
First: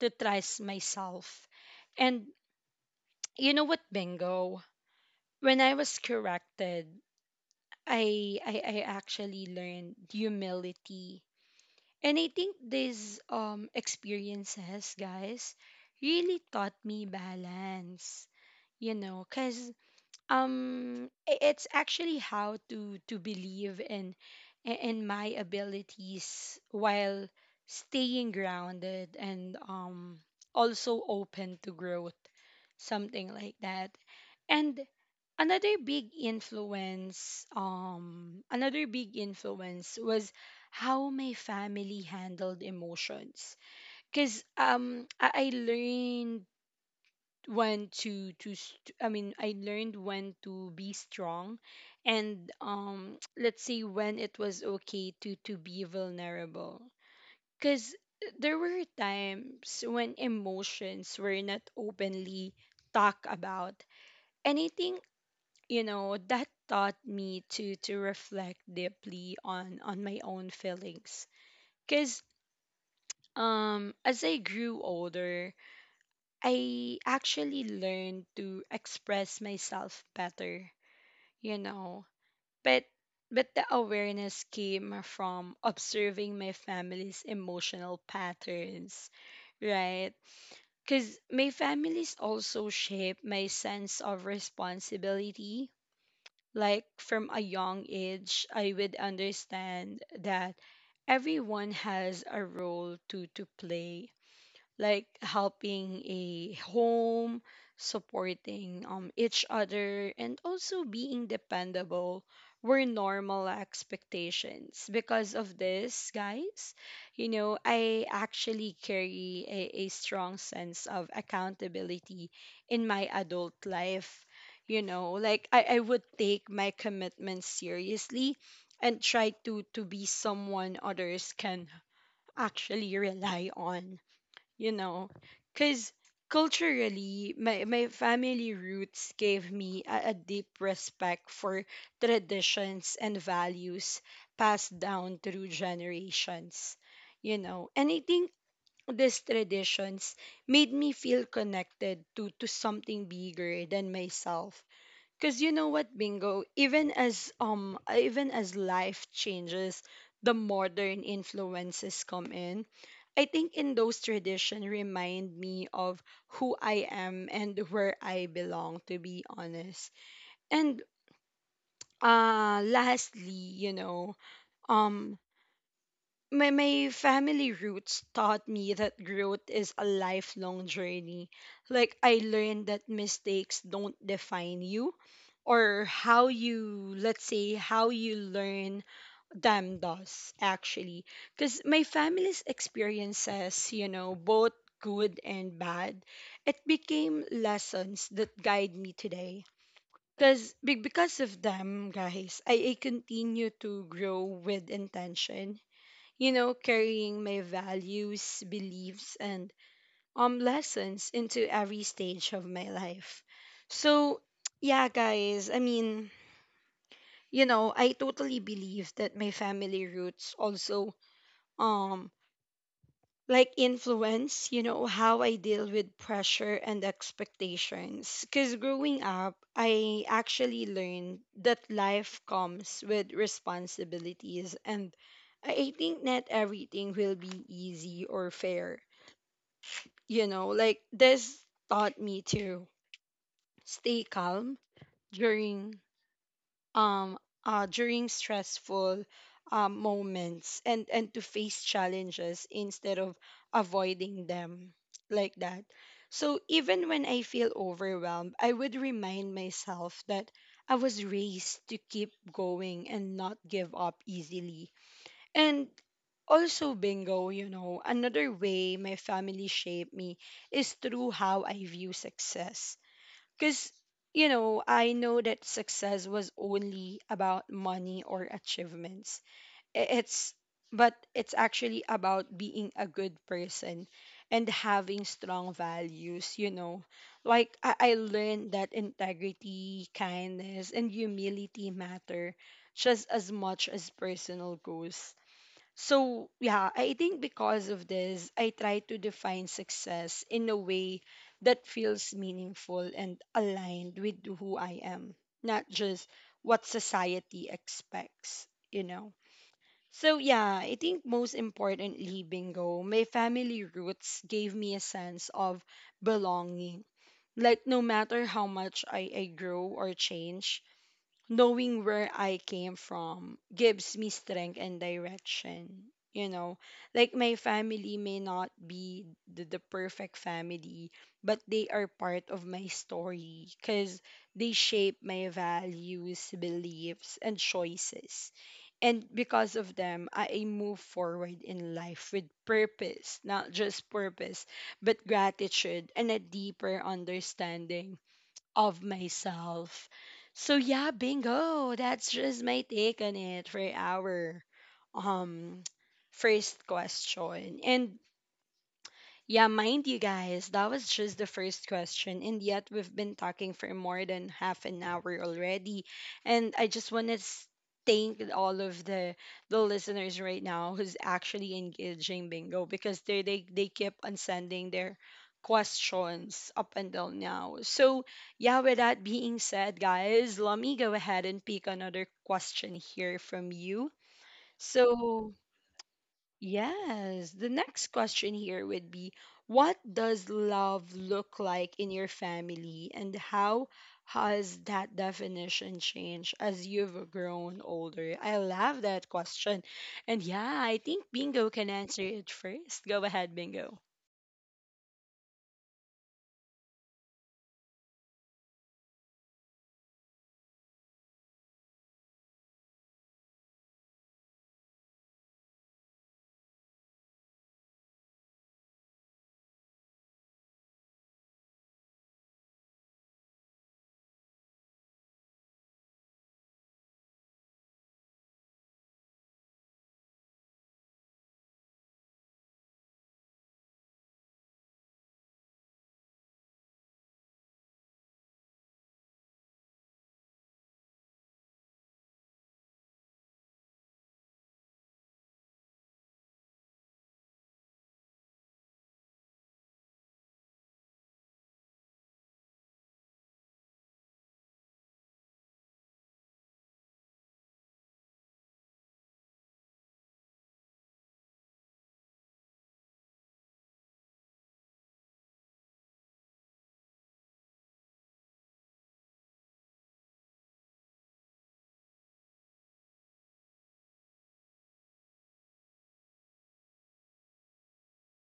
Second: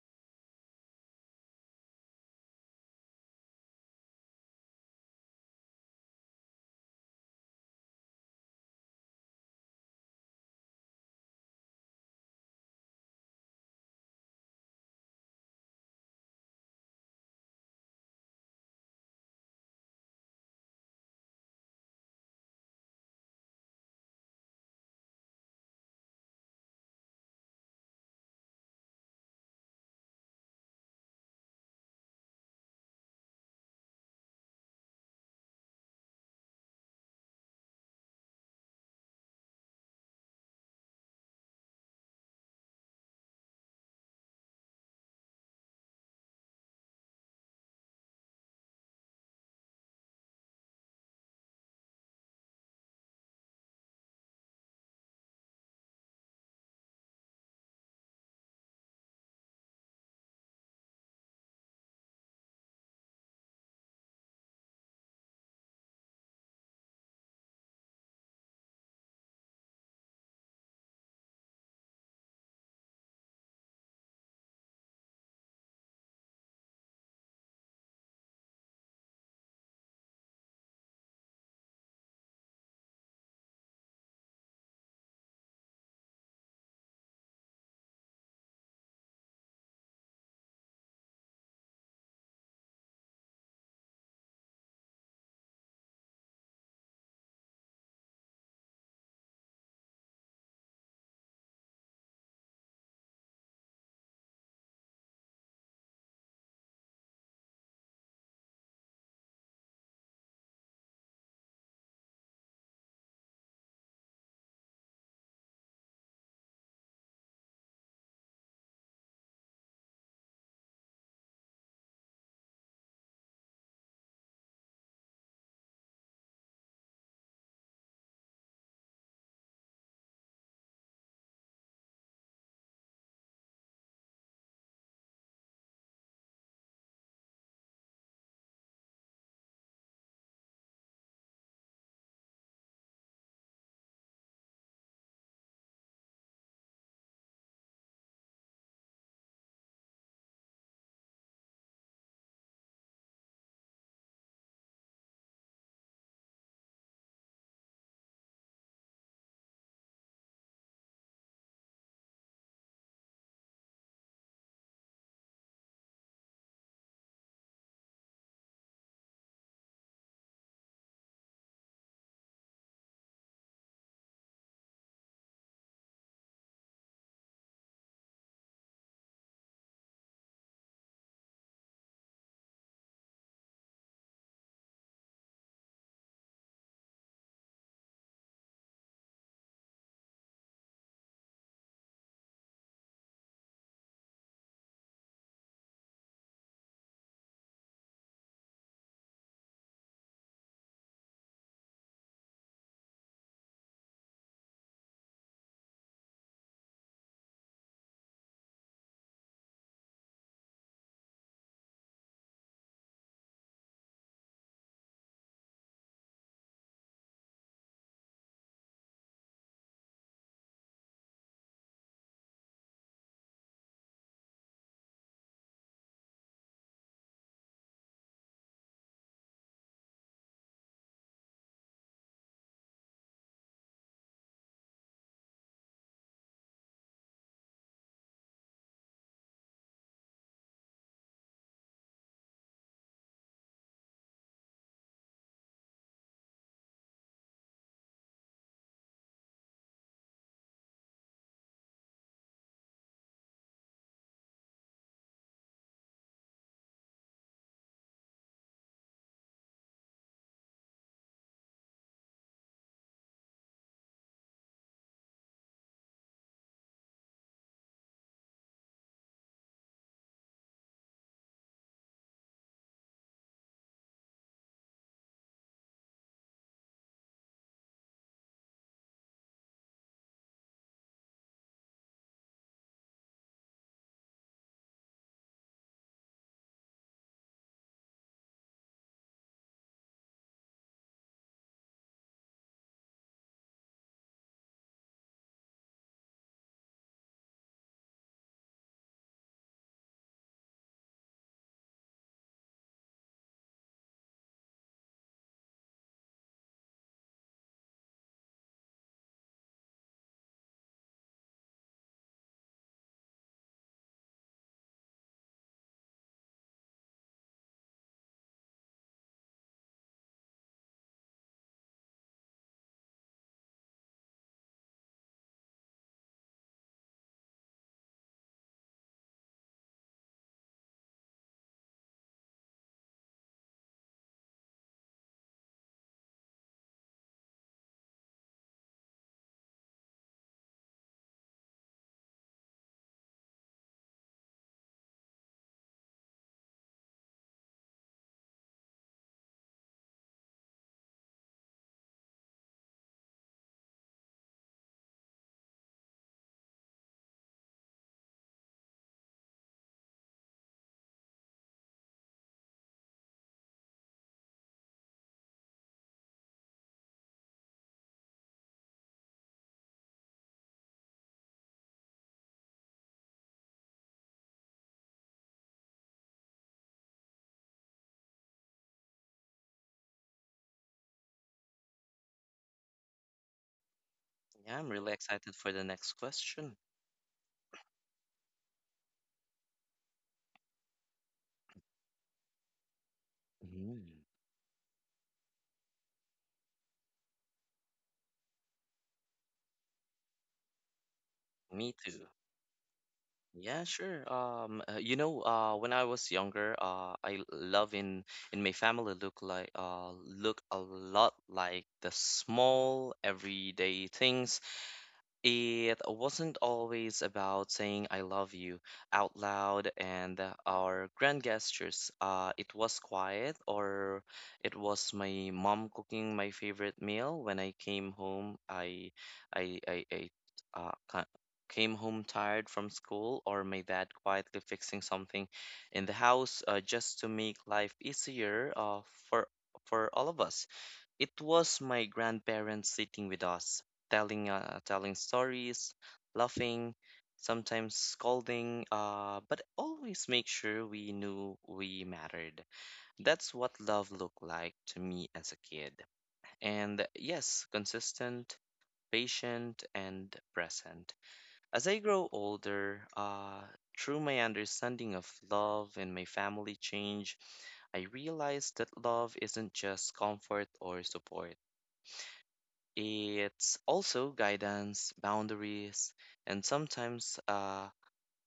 to trust myself. And you know what, Bingo? When I was corrected, I actually learned humility. And I think these experiences, guys, really taught me balance, you know, because it's actually how to believe in, in my abilities while staying grounded and also open to growth, something like that. And another big influence was how my family handled emotions, because I learned when to st- I mean, I learned when to be strong, and let's say when it was okay to be vulnerable, because there were times when emotions were not openly talked about anything, you know, that taught me to reflect deeply on my own feelings. Because as I grew older, I actually learned to express myself better, you know. But the awareness came from observing my family's emotional patterns, right? Cuz my family's also shaped my sense of responsibility. Like from a young age, I would understand that everyone has a role to play, like helping a home, supporting, each other, and also being dependable were normal expectations. Because of this, guys, you know, I actually carry a strong sense of accountability in my adult life. You know, like I would take my commitments seriously and try to be someone others can actually rely on, you know. Because culturally, my family roots gave me a deep respect for traditions and values passed down through generations, you know. And I think these traditions made me feel connected to something bigger than myself. Cause you know what, Bingo, even as life changes, the modern influences come in, I think. In those tradition remind me of who I am and where I belong, to be honest. And lastly, you know, um my family roots taught me that growth is a lifelong journey. Like, I learned that mistakes don't define you, or how you, let's say, how you learn them does, actually. Because my family's experiences, you know, both good and bad, it became lessons that guide me today. Because of them, guys, I continue to grow with intention, you know, carrying my values, beliefs, and lessons into every stage of my life. So, yeah, guys, I mean, you know, I totally believe that my family roots also um like influence, you know, how I deal with pressure and expectations. Because growing up, I actually learned that life comes with responsibilities, and I think not everything will be easy or fair. You know, like this taught me to stay calm during um during stressful, moments and to face challenges instead of avoiding them, like that. So even when I feel overwhelmed, I would remind myself that I was raised to keep going and not give up easily. And also, Bingo, you know, another way my family shaped me is through how I view success, because, you know, I know that success was only about money or achievements. I- It's, but it's actually about being a good person and having strong values, you know. Like, I learned that integrity, kindness, and humility matter just as much as personal goals. So, yeah, I think because of this, I try to define success in a way that feels meaningful and aligned with who I am, not just what society expects, you know. So, yeah, I think most importantly, Bingo, my family roots gave me a sense of belonging. Like, no matter how much I grow or change, knowing where I came from gives me strength and direction. You know, like my family may not be the perfect family, but they are part of my story because they shape my values, beliefs, and choices. And because of them, I move forward in life with purpose, not just purpose, but gratitude and a deeper understanding of myself. So yeah, Bingo. That's just my take on it for our um first question. And yeah, mind you, guys, that was just the first question, and yet we've been talking for more than half an hour already. And I just want to thank all of the listeners right now who's actually engaging, Bingo, because they keep on sending their questions up until now. So yeah, with that being said, guys, let me go ahead and pick another question here from you.
Yeah, I'm
So,
really excited for the next question.
yes. The next question here would be: what does love look like in your family, and how
Mhm.
has that definition changed as you've grown older? I love that question. And yeah, I think Bingo can
Me
answer
too.
it first. Go ahead,
Yeah,
Bingo.
sure. You know, when I was younger, I love in my family look a lot like the small everyday things. It wasn't always about saying I love you out loud and our grand gestures. It was quiet, or it was my mom cooking my favorite meal. When I came home, I uh, ca- came home tired from school, or my dad quietly fixing something in the house just to make life easier for for all of us. It was my grandparents sitting with us, telling telling stories, laughing, sometimes scolding, but always make sure we knew we mattered. That's what love looked like to me as a kid. And yes, consistent, patient, and present. As I grow older, through my understanding of love and my family change, I realized that love isn't just comfort or support. It's also guidance, boundaries, and sometimes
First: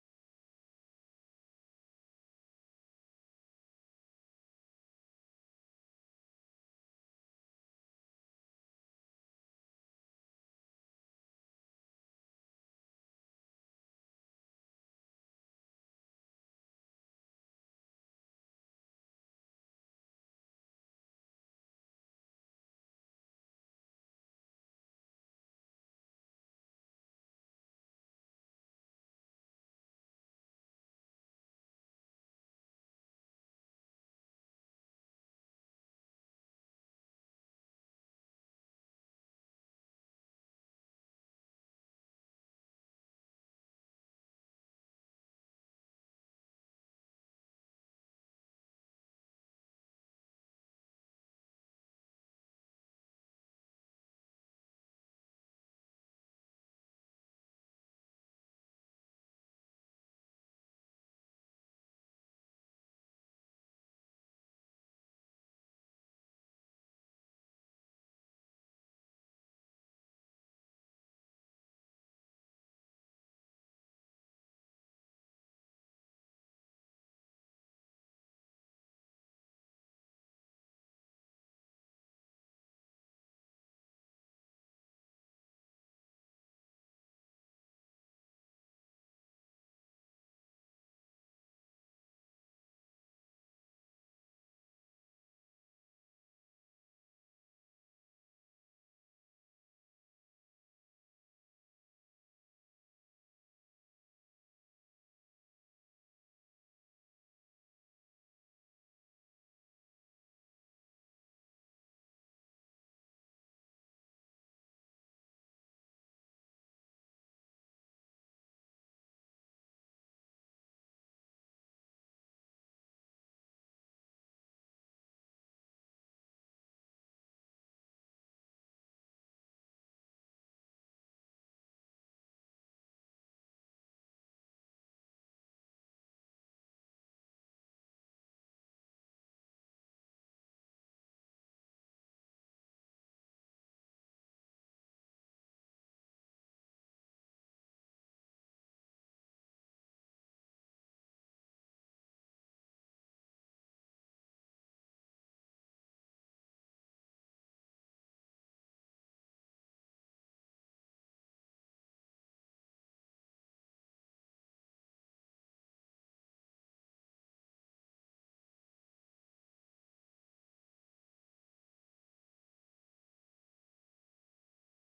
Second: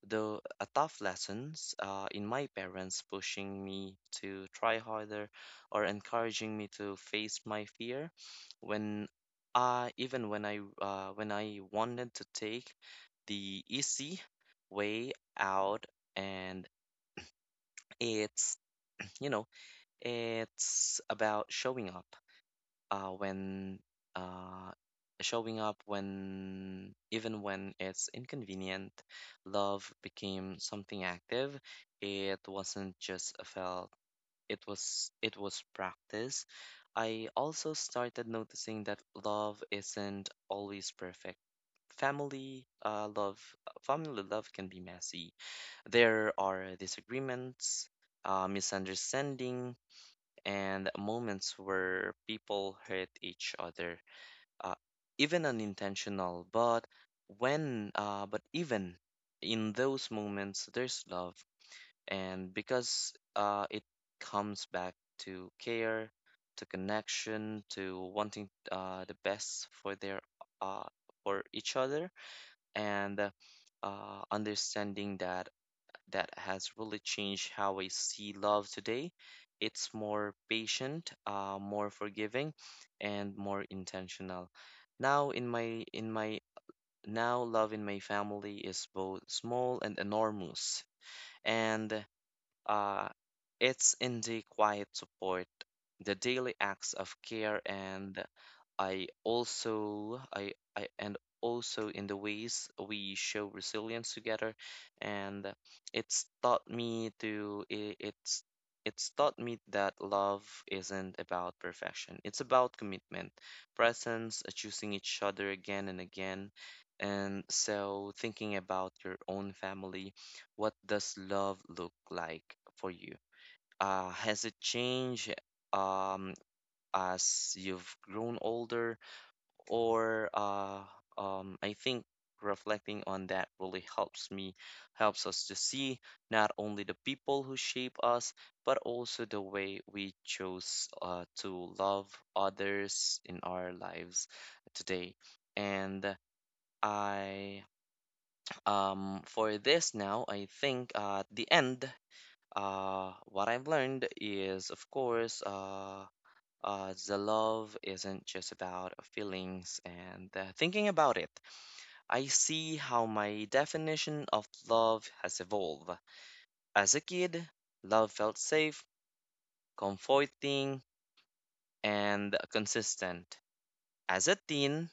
though a tough lessons in my parents pushing me to try harder or encouraging me to face my fear when I even when I wanted to take the easy way out. And it's, you know, it's about showing up when uh, showing up when even when it's inconvenient, love became something active. It wasn't just a felt. It was practice. I also started noticing that love isn't always perfect. Family uh, love Family love can be messy. There are disagreements, misunderstandings and moments where people hurt each other, uh, even unintentional. But even in those moments, there's love, and because it comes back to care, to connection, to wanting the best for their uh, for each other, and understanding that. That has really changed how I see love today. It's more patient, more forgiving, and more intentional. Now in my in my Now love in my family is both small and enormous. And uh, it's in the quiet support, the daily acts of care, and I also I and also in the ways we show resilience together, and it's taught me to i- it's it's taught me that love isn't about perfection. It's about commitment, presence, choosing each other again and again. And so thinking about your own family, what does love look like for you? Has it changed um, as you've grown older? Or I think reflecting on that really helps us to see not only the people who shape us, but also the way we chose to love others in our lives today. And I for this now, I think at the end what I've learned is, of course, the love isn't just about feelings, and thinking about it, I see how my definition of love has evolved. As a kid, love felt safe, comforting, and consistent. As a teen,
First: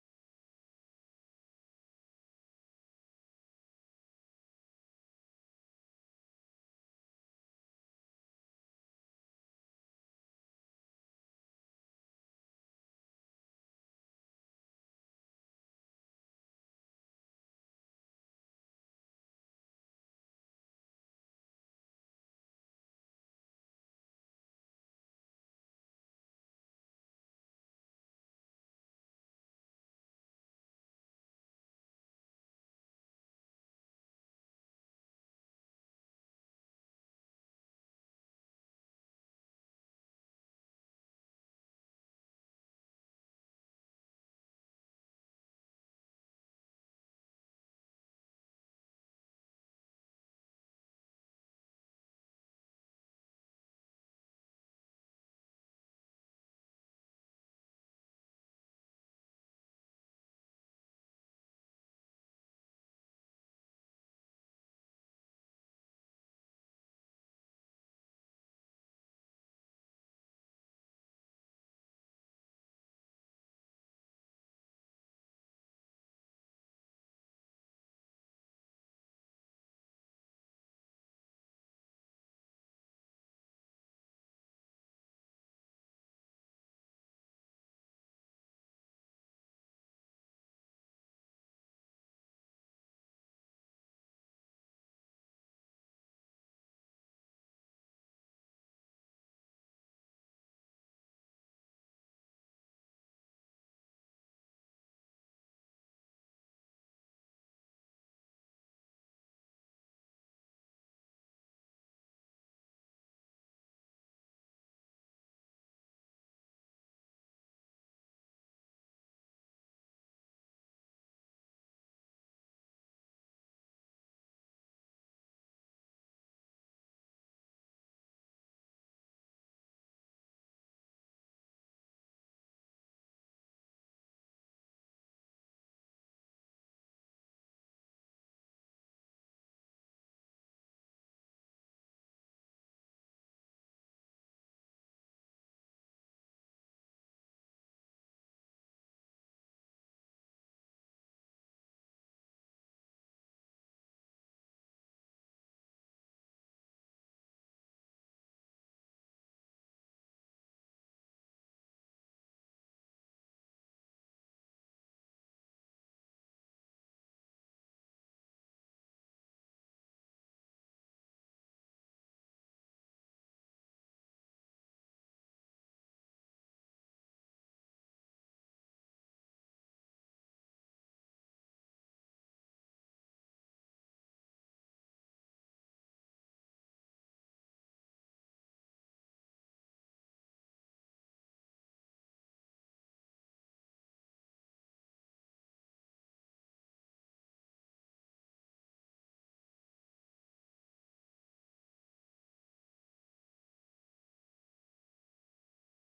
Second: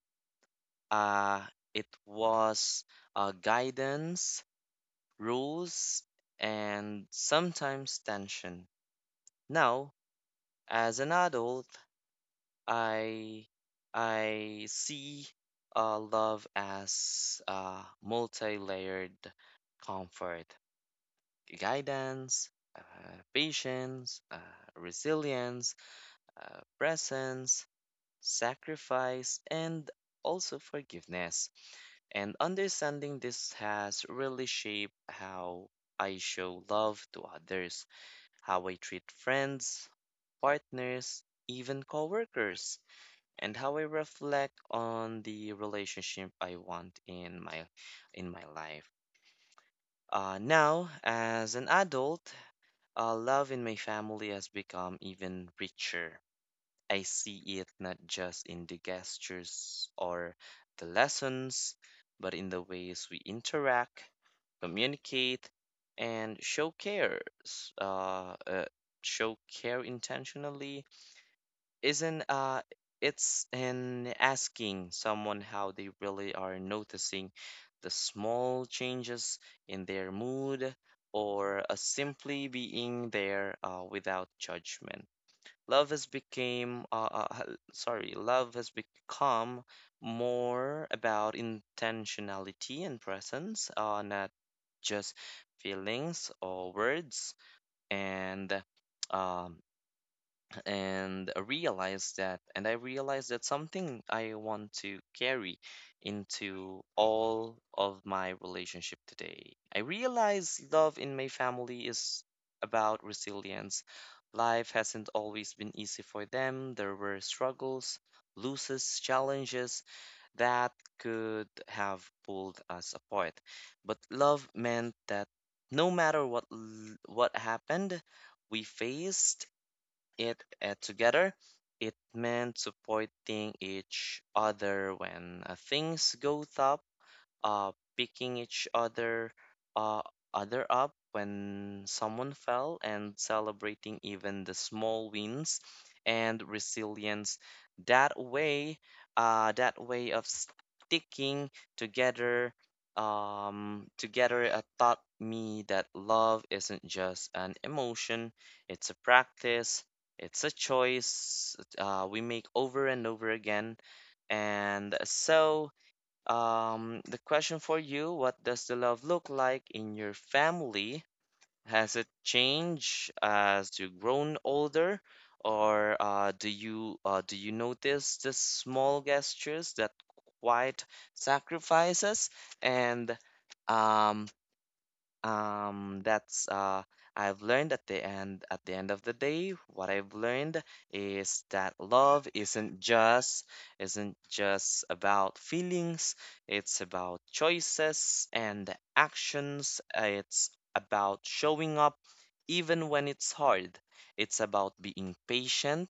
uh, it was guidance, rules, and sometimes tension. Now, as an adult, I I see love as multi-layered: comfort, guidance, uh, patience, resilience, presence, sacrifice, and also forgiveness. And understanding this has really shaped how I show love to others, how I treat friends, partners, even coworkers, and how I reflect on the relationship I want in my life. Now, as an adult, love in my family has become even richer. I see it not just in the gestures or the lessons, but in the ways we interact, communicate, and show care. Show care intentionally. Isn't It's in asking someone how they really are, noticing the small changes in their mood, or simply being there without judgment. Love has became h- sorry Love has become more about intentionality and presence, not just feelings or words. And um, I realized that something I want to carry into all of my relationship today. I realize love in my family is about resilience. Life hasn't always been easy for them. There were struggles, losses, challenges that could have pulled us apart, but love meant that no matter what happened, we faced it together. It meant supporting each other when things go tough, uh, picking each other uh, other up when someone fell, and celebrating even the small wins. And resilience, that way that way of sticking together together taught me that love isn't just an emotion. It's a practice. It's a choice we make over and over again. And so, the question for you, what does the love look like in your family? Has it changed as you've grown older, or do you notice the small gestures, that quite sacrifices? And um, that's I've learned at the end of the day, what I've learned is that love isn't just about feelings. It's about choices and actions. It's about showing up even when it's hard. It's about being patient,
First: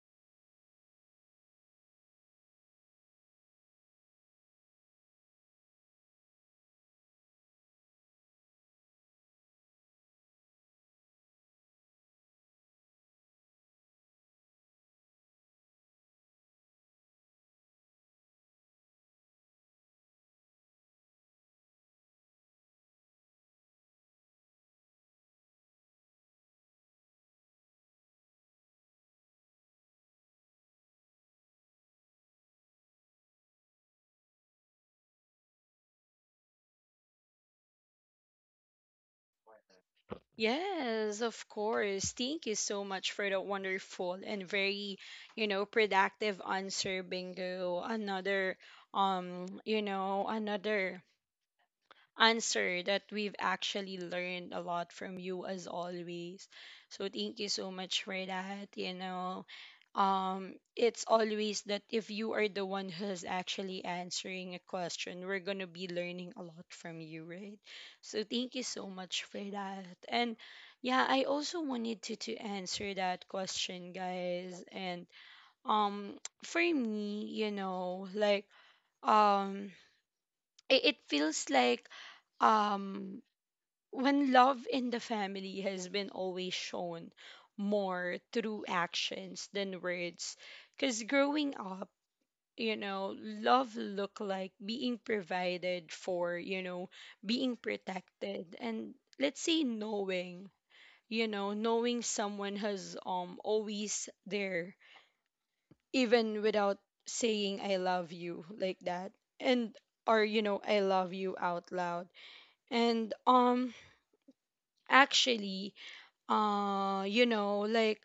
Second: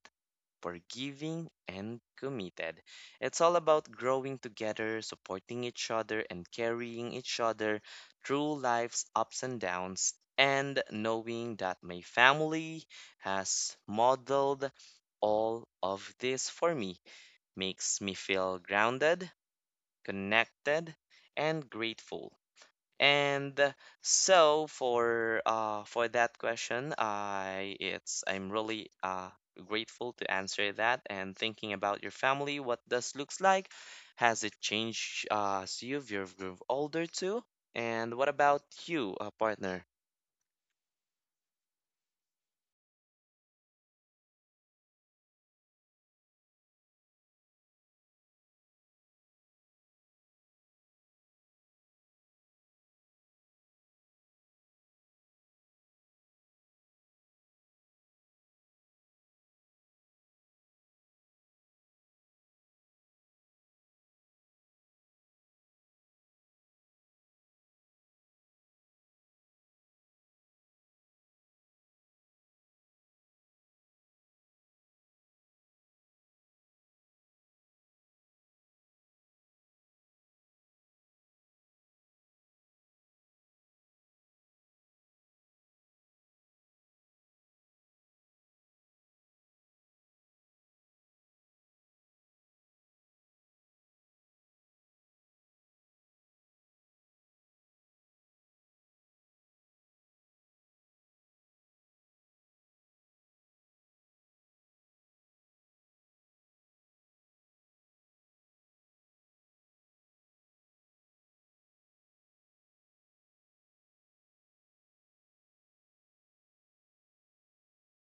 forgiving, and committed. It's all about growing together, supporting each other, and carrying each other through life's ups and downs, and knowing that my family has modeled all of this for me makes me feel grounded, connected, and grateful. And so for that question, I'm really grateful to answer that. And thinking about your family, what does looks like? Has it changed as you've grown older too? And what about you, partner?
Yes, of course. Thank you so much for that wonderful and very, you know, productive answer, Bingo. Another answer that we've actually learned a lot from you, as always. So thank you so much for that. You know, it's always that if you are the one who's actually answering a question, we're gonna be learning a lot from you, right? So thank you so much for that. And yeah, I also wanted to answer that question, guys. And um, for me, you know, like, um, it feels like, um when love in the family has been always shown more through actions than words, because growing up, you know, love looked like being provided for, you know, being protected, and let's say knowing, you know, knowing someone has always there, even without saying I love you, like that, and or you know, I love you out loud. And actually, you know, like,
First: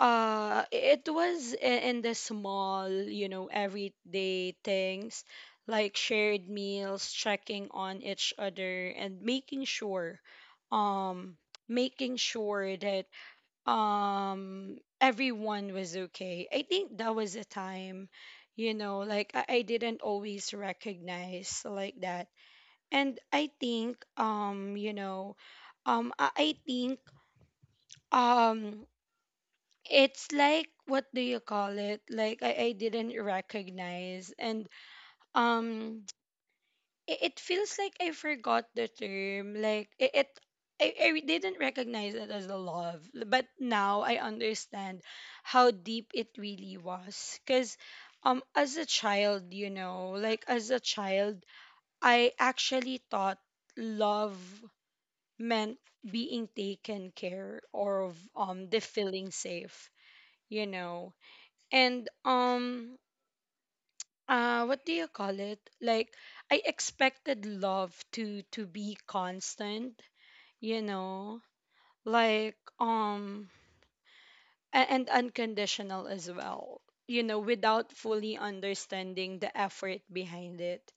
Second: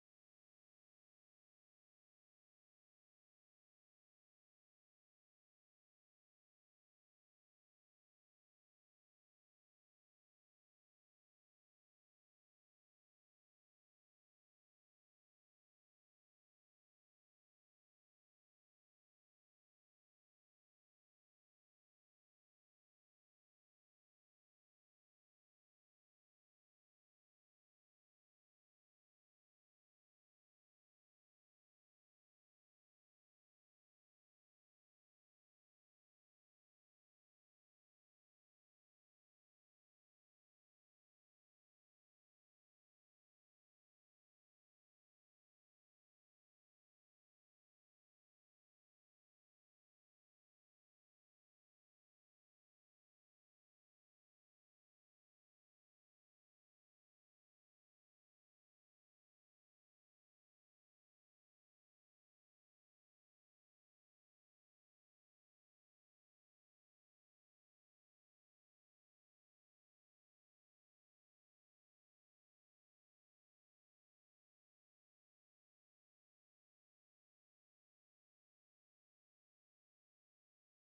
it was, in the small, you know, everyday things, like shared meals, checking on each other, and um making sure that everyone was okay. I think that was a time, you know, like I didn't always recognize, like that. And I think, you know, I think um it's like, what do you call it, like I didn't recognize. And um it feels like I forgot the term, like, it I didn't recognize it as a love, but now I understand how deep it really was. Because as a child, you know, like as a child, I actually thought love meant being taken care of, the feeling safe, you know. And what do you call it? Like, I expected love to be constant, you know, like, and unconditional as well, you know, without fully understanding the effort behind it.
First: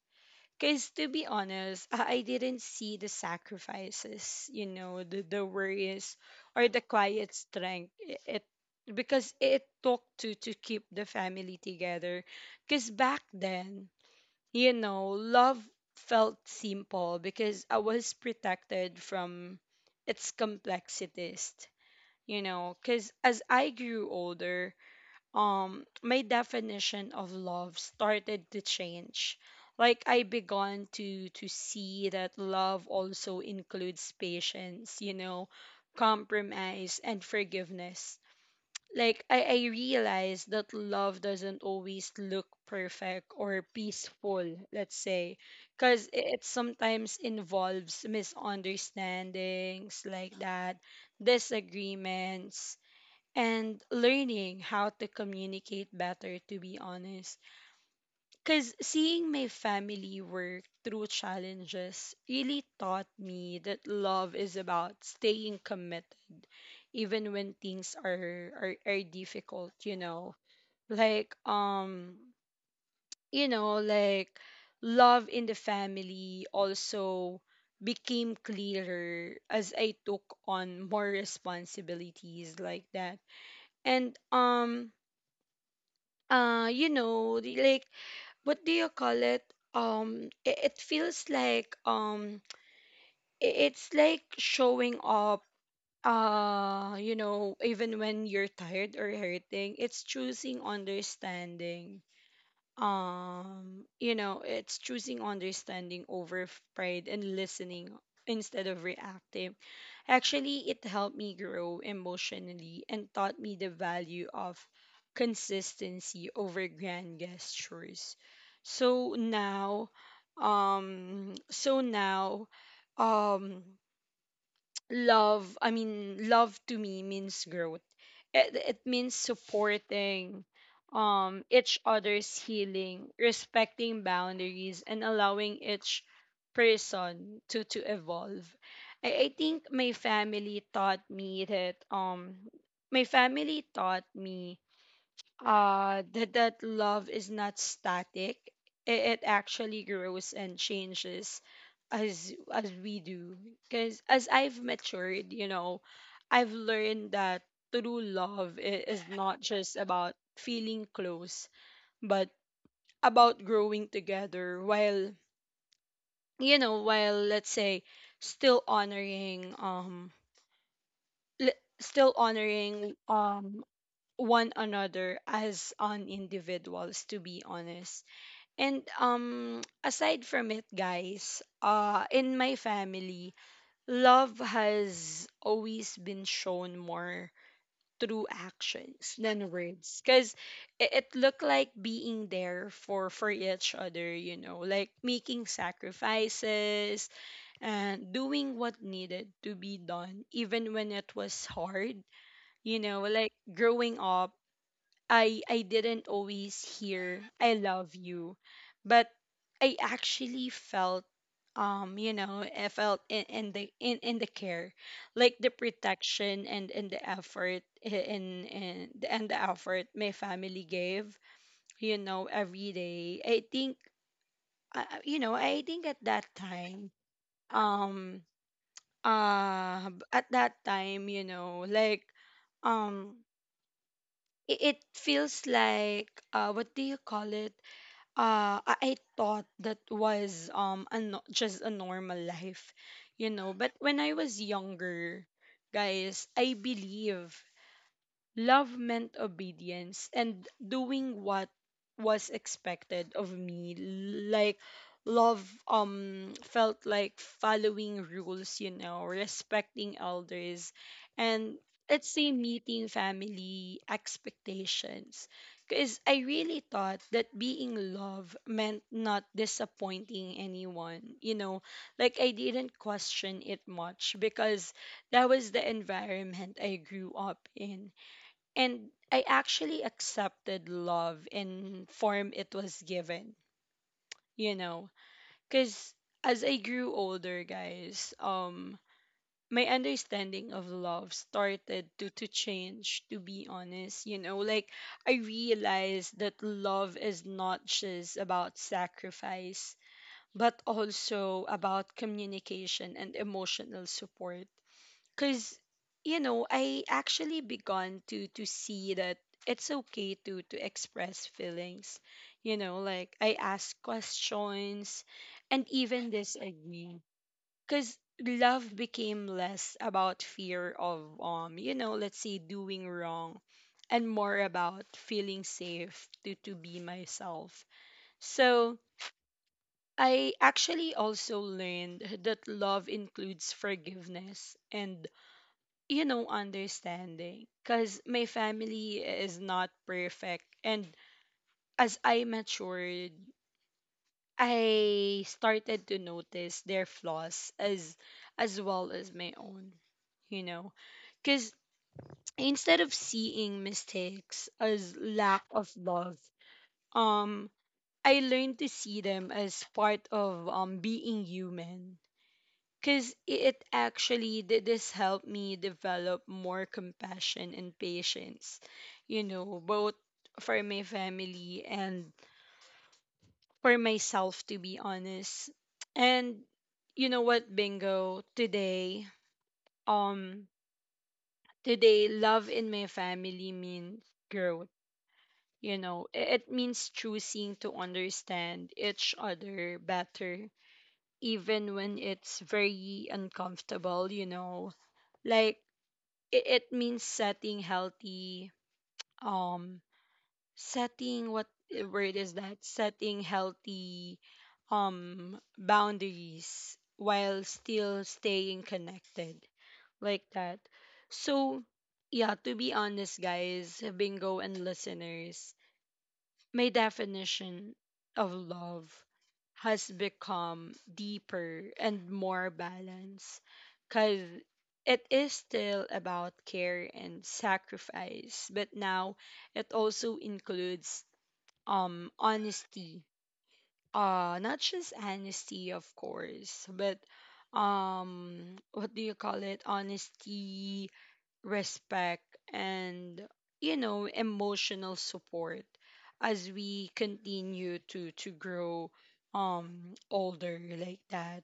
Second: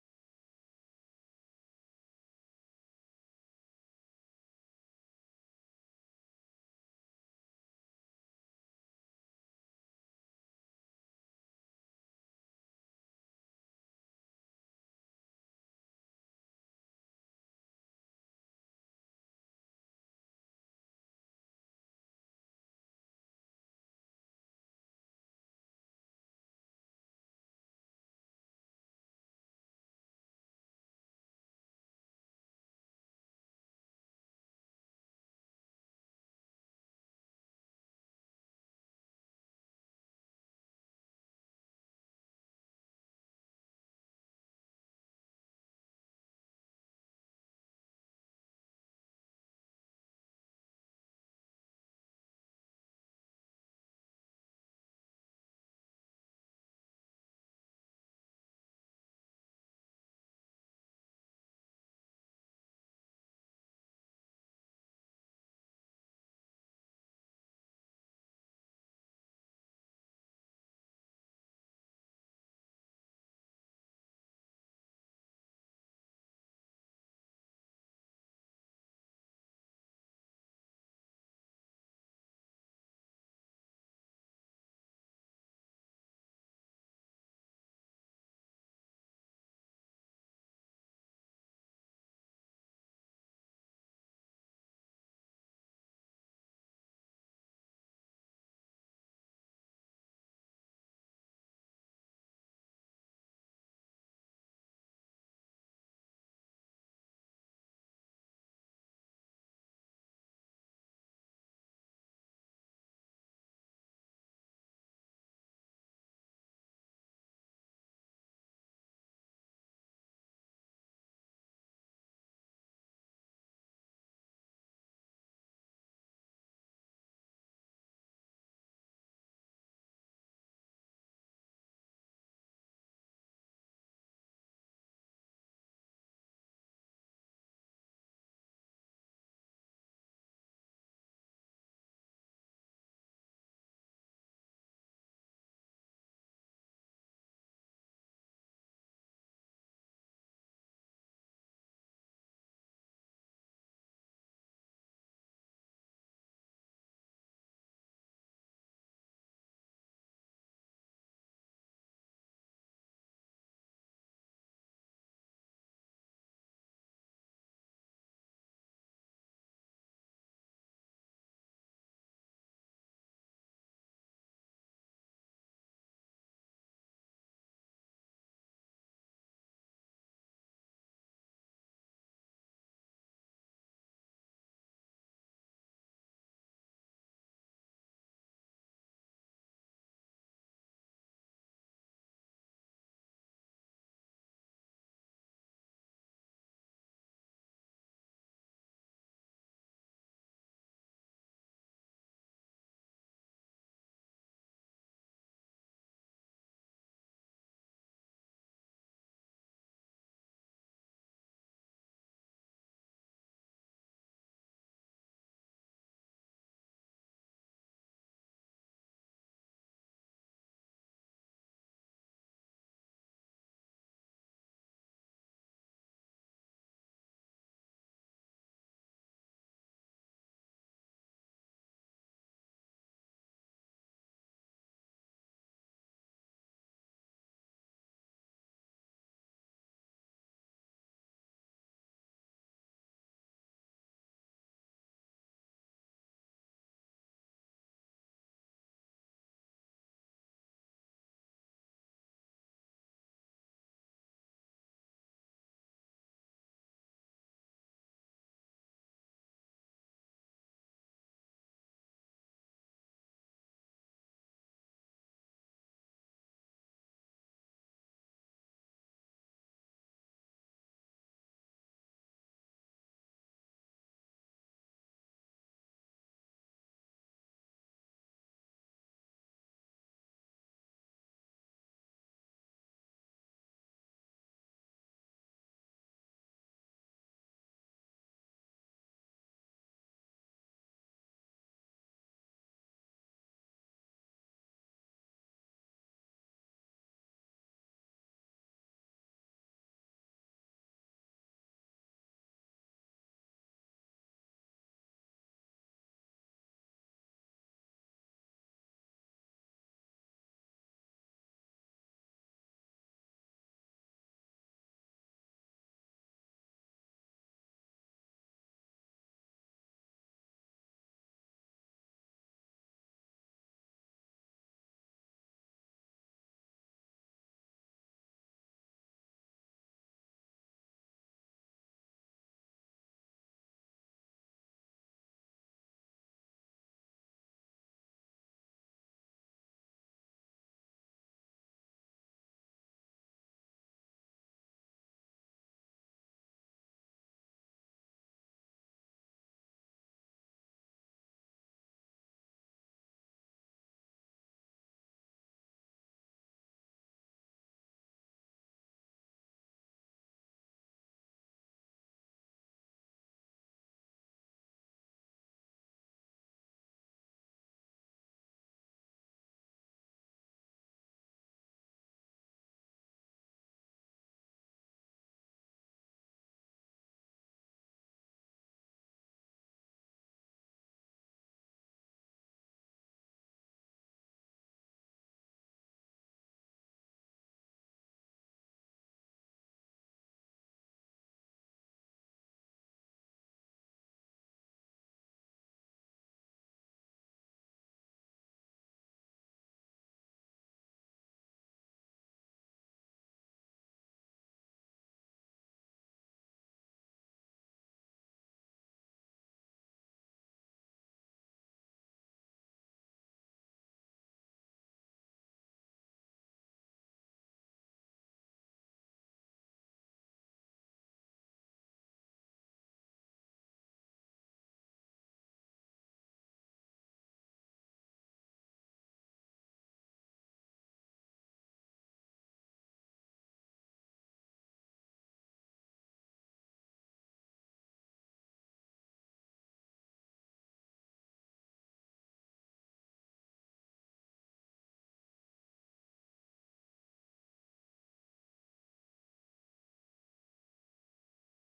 Because, to be honest, I didn't see the sacrifices, you know, the worries or the quiet strength. Because it took to keep the family together. Because back then, you know, love felt simple because I was protected from its complexities. You know, because as I grew older, my definition of love started to change. Like I began to see that love also includes patience, you know, compromise and forgiveness. Like I realized that love doesn't always look perfect or peaceful, let's say, because it sometimes involves misunderstandings, like that, disagreements, and learning how to communicate better, to be honest. Because seeing my family work through challenges really taught me that love is about staying committed, even when things are difficult, you know? Like, like love in the family also became clearer as I took on more responsibilities, like that. And you know like, what do you call it, it, it feels like it's like showing up, you know, even when you're tired or hurting. It's choosing understanding. You know, it's choosing understanding over pride, and listening instead of reactive. Actually, it helped me grow emotionally and taught me the value of consistency over grand gestures. So now, um so now um love, I mean, love to me means growth. It means supporting, each other's healing, respecting boundaries, and allowing each person to evolve. I think my family taught me that, my family taught me that love is not static. It actually grows and changes as we do, because as I've matured, you know, I've learned that true love is not just about feeling close, but about growing together while, you know, while let's say still honoring, l- still honoring, one another as an individuals, to be honest. And aside from it, guys, in my family, love has always been shown more through actions than words, because it looked like being there for each other, you know, like making sacrifices and doing what needed to be done even when it was hard. You know, like, growing up, I didn't always hear I love you, but I actually felt, you know, I felt in the care, like the protection, and the effort in the and the effort my family gave, you know, every day. I think you know, I think at that time, um at that time, you know, like, um it, it feels like what do you call it, I thought that was a no- just a normal life, you know. But when I was younger, guys, I believe love meant obedience and doing what was expected of me. Like, love felt like following rules, you know, respecting elders, and let's say meeting family expectations. Because I really thought that being love meant not disappointing anyone, you know, like I didn't question it much because that was the environment I grew up in, and I actually accepted love in form it was given, you know, cuz as I grew older, guys, my understanding of love started to change, to be honest. You know, like, I realized that love is not just about sacrifice, but also about communication and emotional support, because, you know, I actually begun to see that it's okay to express feelings, you know, like I ask questions and even disagree, because love became less about fear of, you know, let's say doing wrong, and more about feeling safe to be myself. So I actually also learned that love includes forgiveness and, you know, understanding, because my family is not perfect. And as I matured, I started to notice their flaws as well as my own, you know, because, instead of seeing mistakes as lack of love, um, I learned to see them as part of being human, because it actually this helped me develop more compassion and patience, you know, both for my family and for myself, to be honest. And, you know what, Bingo, today, um today love in my family means growth. You know, it means choosing to understand each other better even when it's very uncomfortable, you know, like, it means setting healthy, um setting what, eh, word is that, setting healthy boundaries while still staying connected, like that. So yeah, to be honest, guys, Bingo and listeners, my definition of love has become deeper and more balanced, because it is still about care and sacrifice, but now it also includes, honesty, not just honesty of course, but what do you call it, honesty, respect, and, you know, emotional support as we continue to grow older, like that.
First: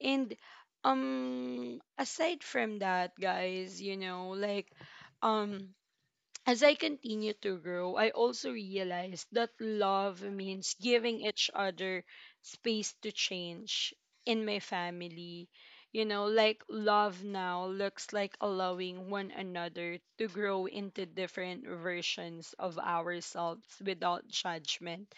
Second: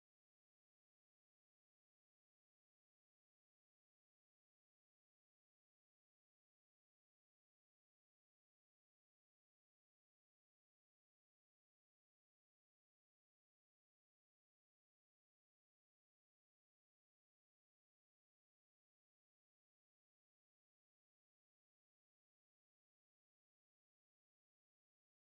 And aside from that, guys, you know, like, um as I continue to grow, I also realized that love means giving each other space to change in my family. You know, like, love now looks like allowing one another to grow into different versions of ourselves without judgment,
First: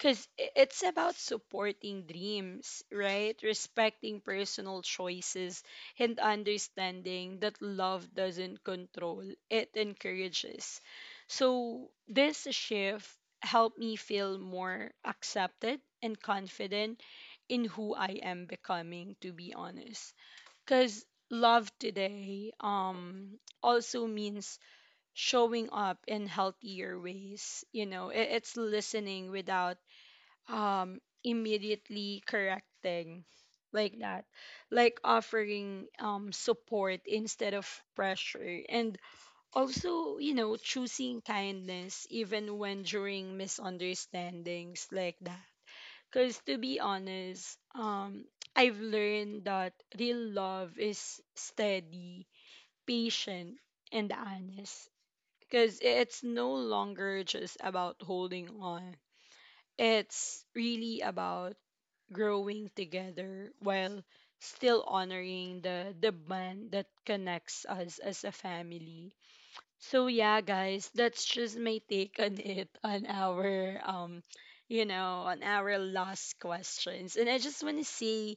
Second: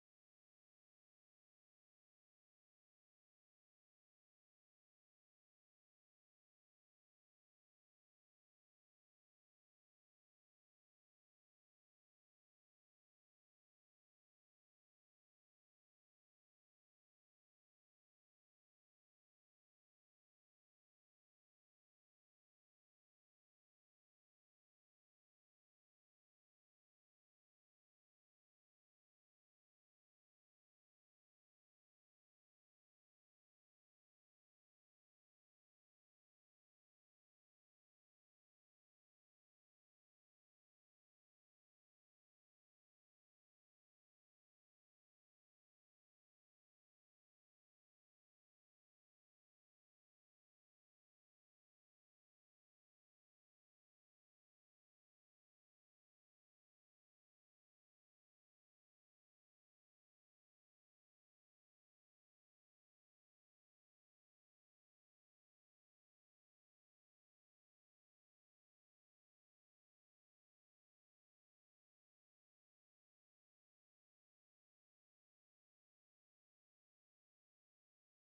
because it's about supporting dreams, right? Respecting personal choices and understanding that love doesn't control, it encourages. So, this shift helped me feel more accepted and confident in who I am becoming, to be honest. Because love today, also means showing up in healthier ways. You know, it's listening without immediately correcting, like that, like offering support instead of pressure, and also, you know, choosing kindness even when during misunderstandings, like that. Because, to be honest, I've learned that real love is steady, patient, and honest, because it's no longer just about holding on, it's really about growing together while still honoring the bond that connects us as a family. So yeah, guys, that's just my take on it, on our you know, on our last questions. And I just want to say,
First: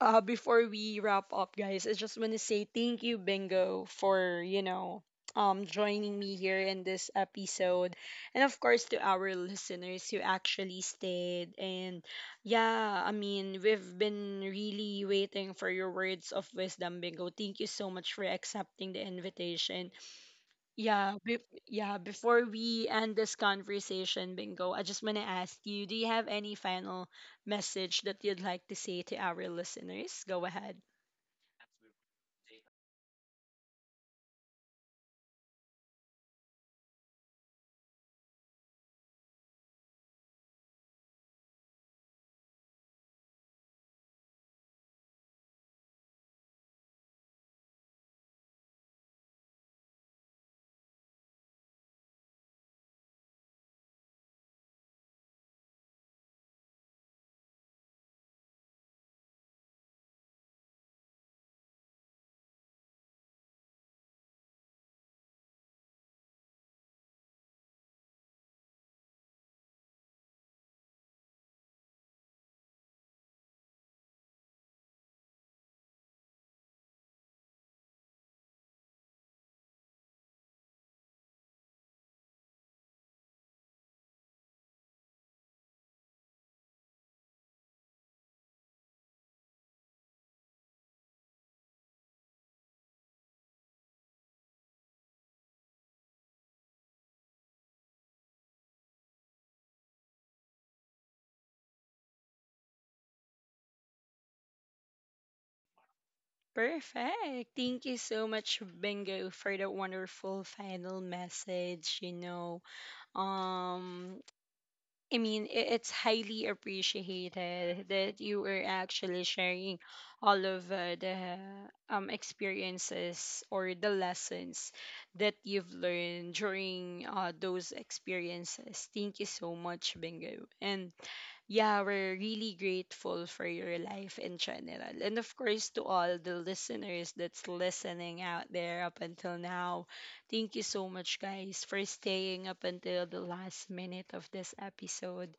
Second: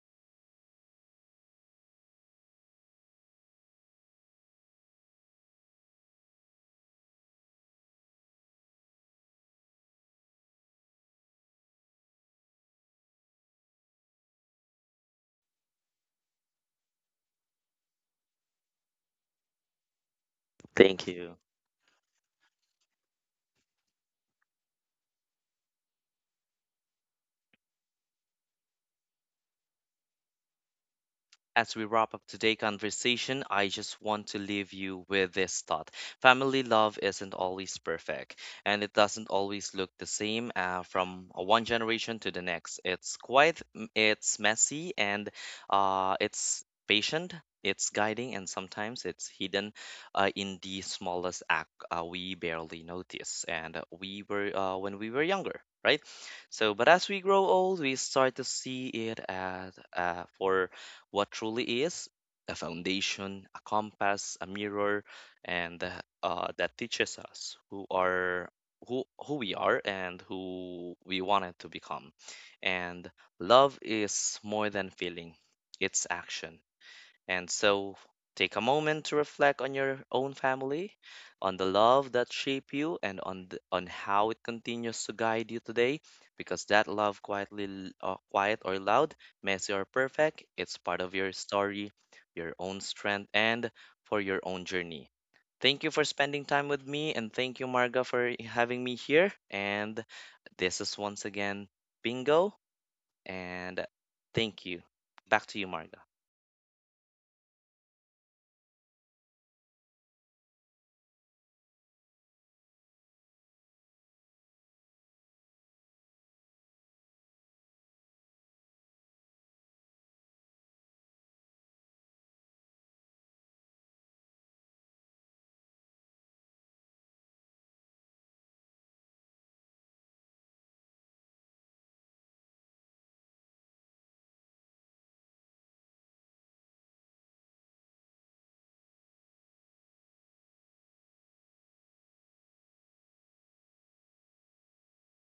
before we wrap up, guys, I just want to say thank you, Bingo, for, you know, joining me here in this episode. And of course, to our listeners who actually stayed. And yeah, I mean, we've been really waiting for your words of wisdom, Bingo. Thank you so much for accepting the invitation.
Thank
yeah, be
you.
yeah, before we end this conversation, Bingo, I just want to ask you, do you have any final message that you'd like to say to our listeners? Go ahead.
As we wrap up today's conversation, I just want to leave you with this thought. Family love isn't always perfect, and it doesn't always look the same from one generation to the next. It's quite, it's messy, and it's patient, it's guiding, and sometimes it's hidden in the smallest act we barely notice. And we were, when we were younger, right? So, but as we grow old, we start to see it as for what truly is: a foundation, a compass, a mirror, and that teaches us who we are and who we wanted to become. And love is more than feeling; it's action. And so take a moment to reflect on your own family, on the love that shaped you, and on on how it continues to guide you today. Because that love, quietly, quiet or loud, messy or perfect, it's part of your story, your own strength, and for your own journey. Thank you for spending time with me, and thank you, Marga, for having me here. And this is once again Bingo, and thank you. Back to you, Marga.
Perfect. Thank you so much, Bingo, for the wonderful final message. You know, um, I mean, it's highly appreciated that you were actually sharing all of the experiences or the lessons that you've learned during those experiences. Thank you so much, Bingo. And yeah, we're really grateful for your life in general. And of course, to all the listeners that's listening out there up until now, thank you so much, guys, for staying up until the last minute of this episode.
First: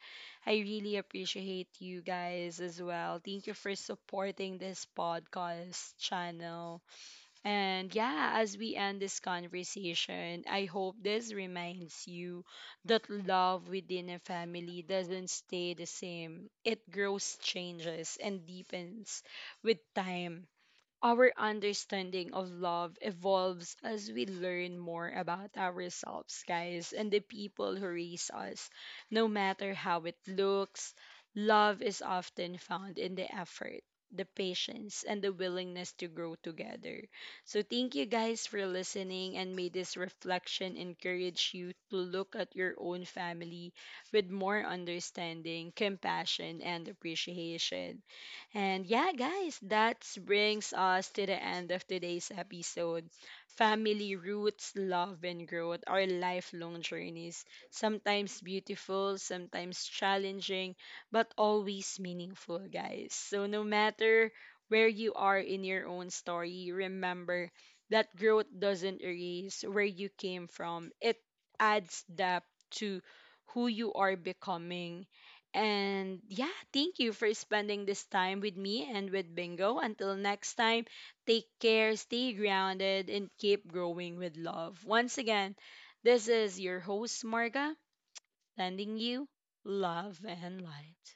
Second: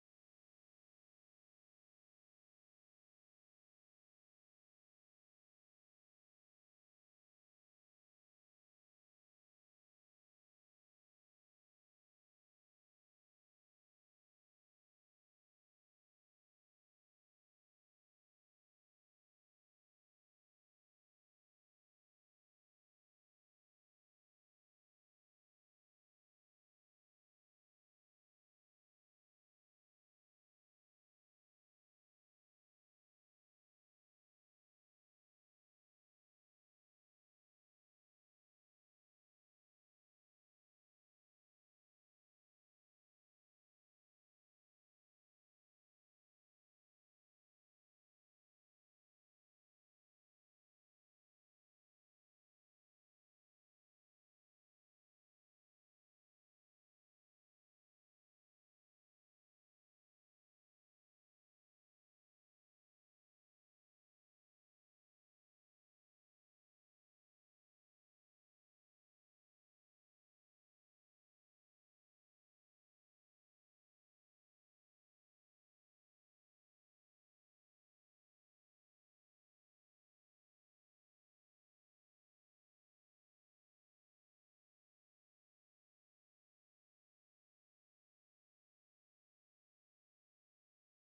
I really appreciate you guys as well. Thank you for supporting this podcast channel. And yeah, as we end this conversation, I hope this reminds you that love within a family doesn't stay the same. It grows, changes, and deepens with time. Our understanding of love evolves as we learn more about ourselves, guys, and the people who raise us. No matter how it looks, love is often found in the effort, the patience, and the willingness to grow together. So, thank you guys for listening, and may this reflection encourage you to look at your own family with more understanding, compassion, and appreciation. And yeah, guys, that brings us to the end of today's episode. Family roots, love, and growth are lifelong journeys, sometimes beautiful, sometimes challenging, but always meaningful, guys. So, no matter where you are in your own story, remember that growth doesn't erase where you came from, it adds depth to who you are becoming. And yeah, thank you for spending this time with me and with Bingo. Until next time, take care, stay grounded, and keep growing with love. Once again, this is your host, Marga, sending you love and light.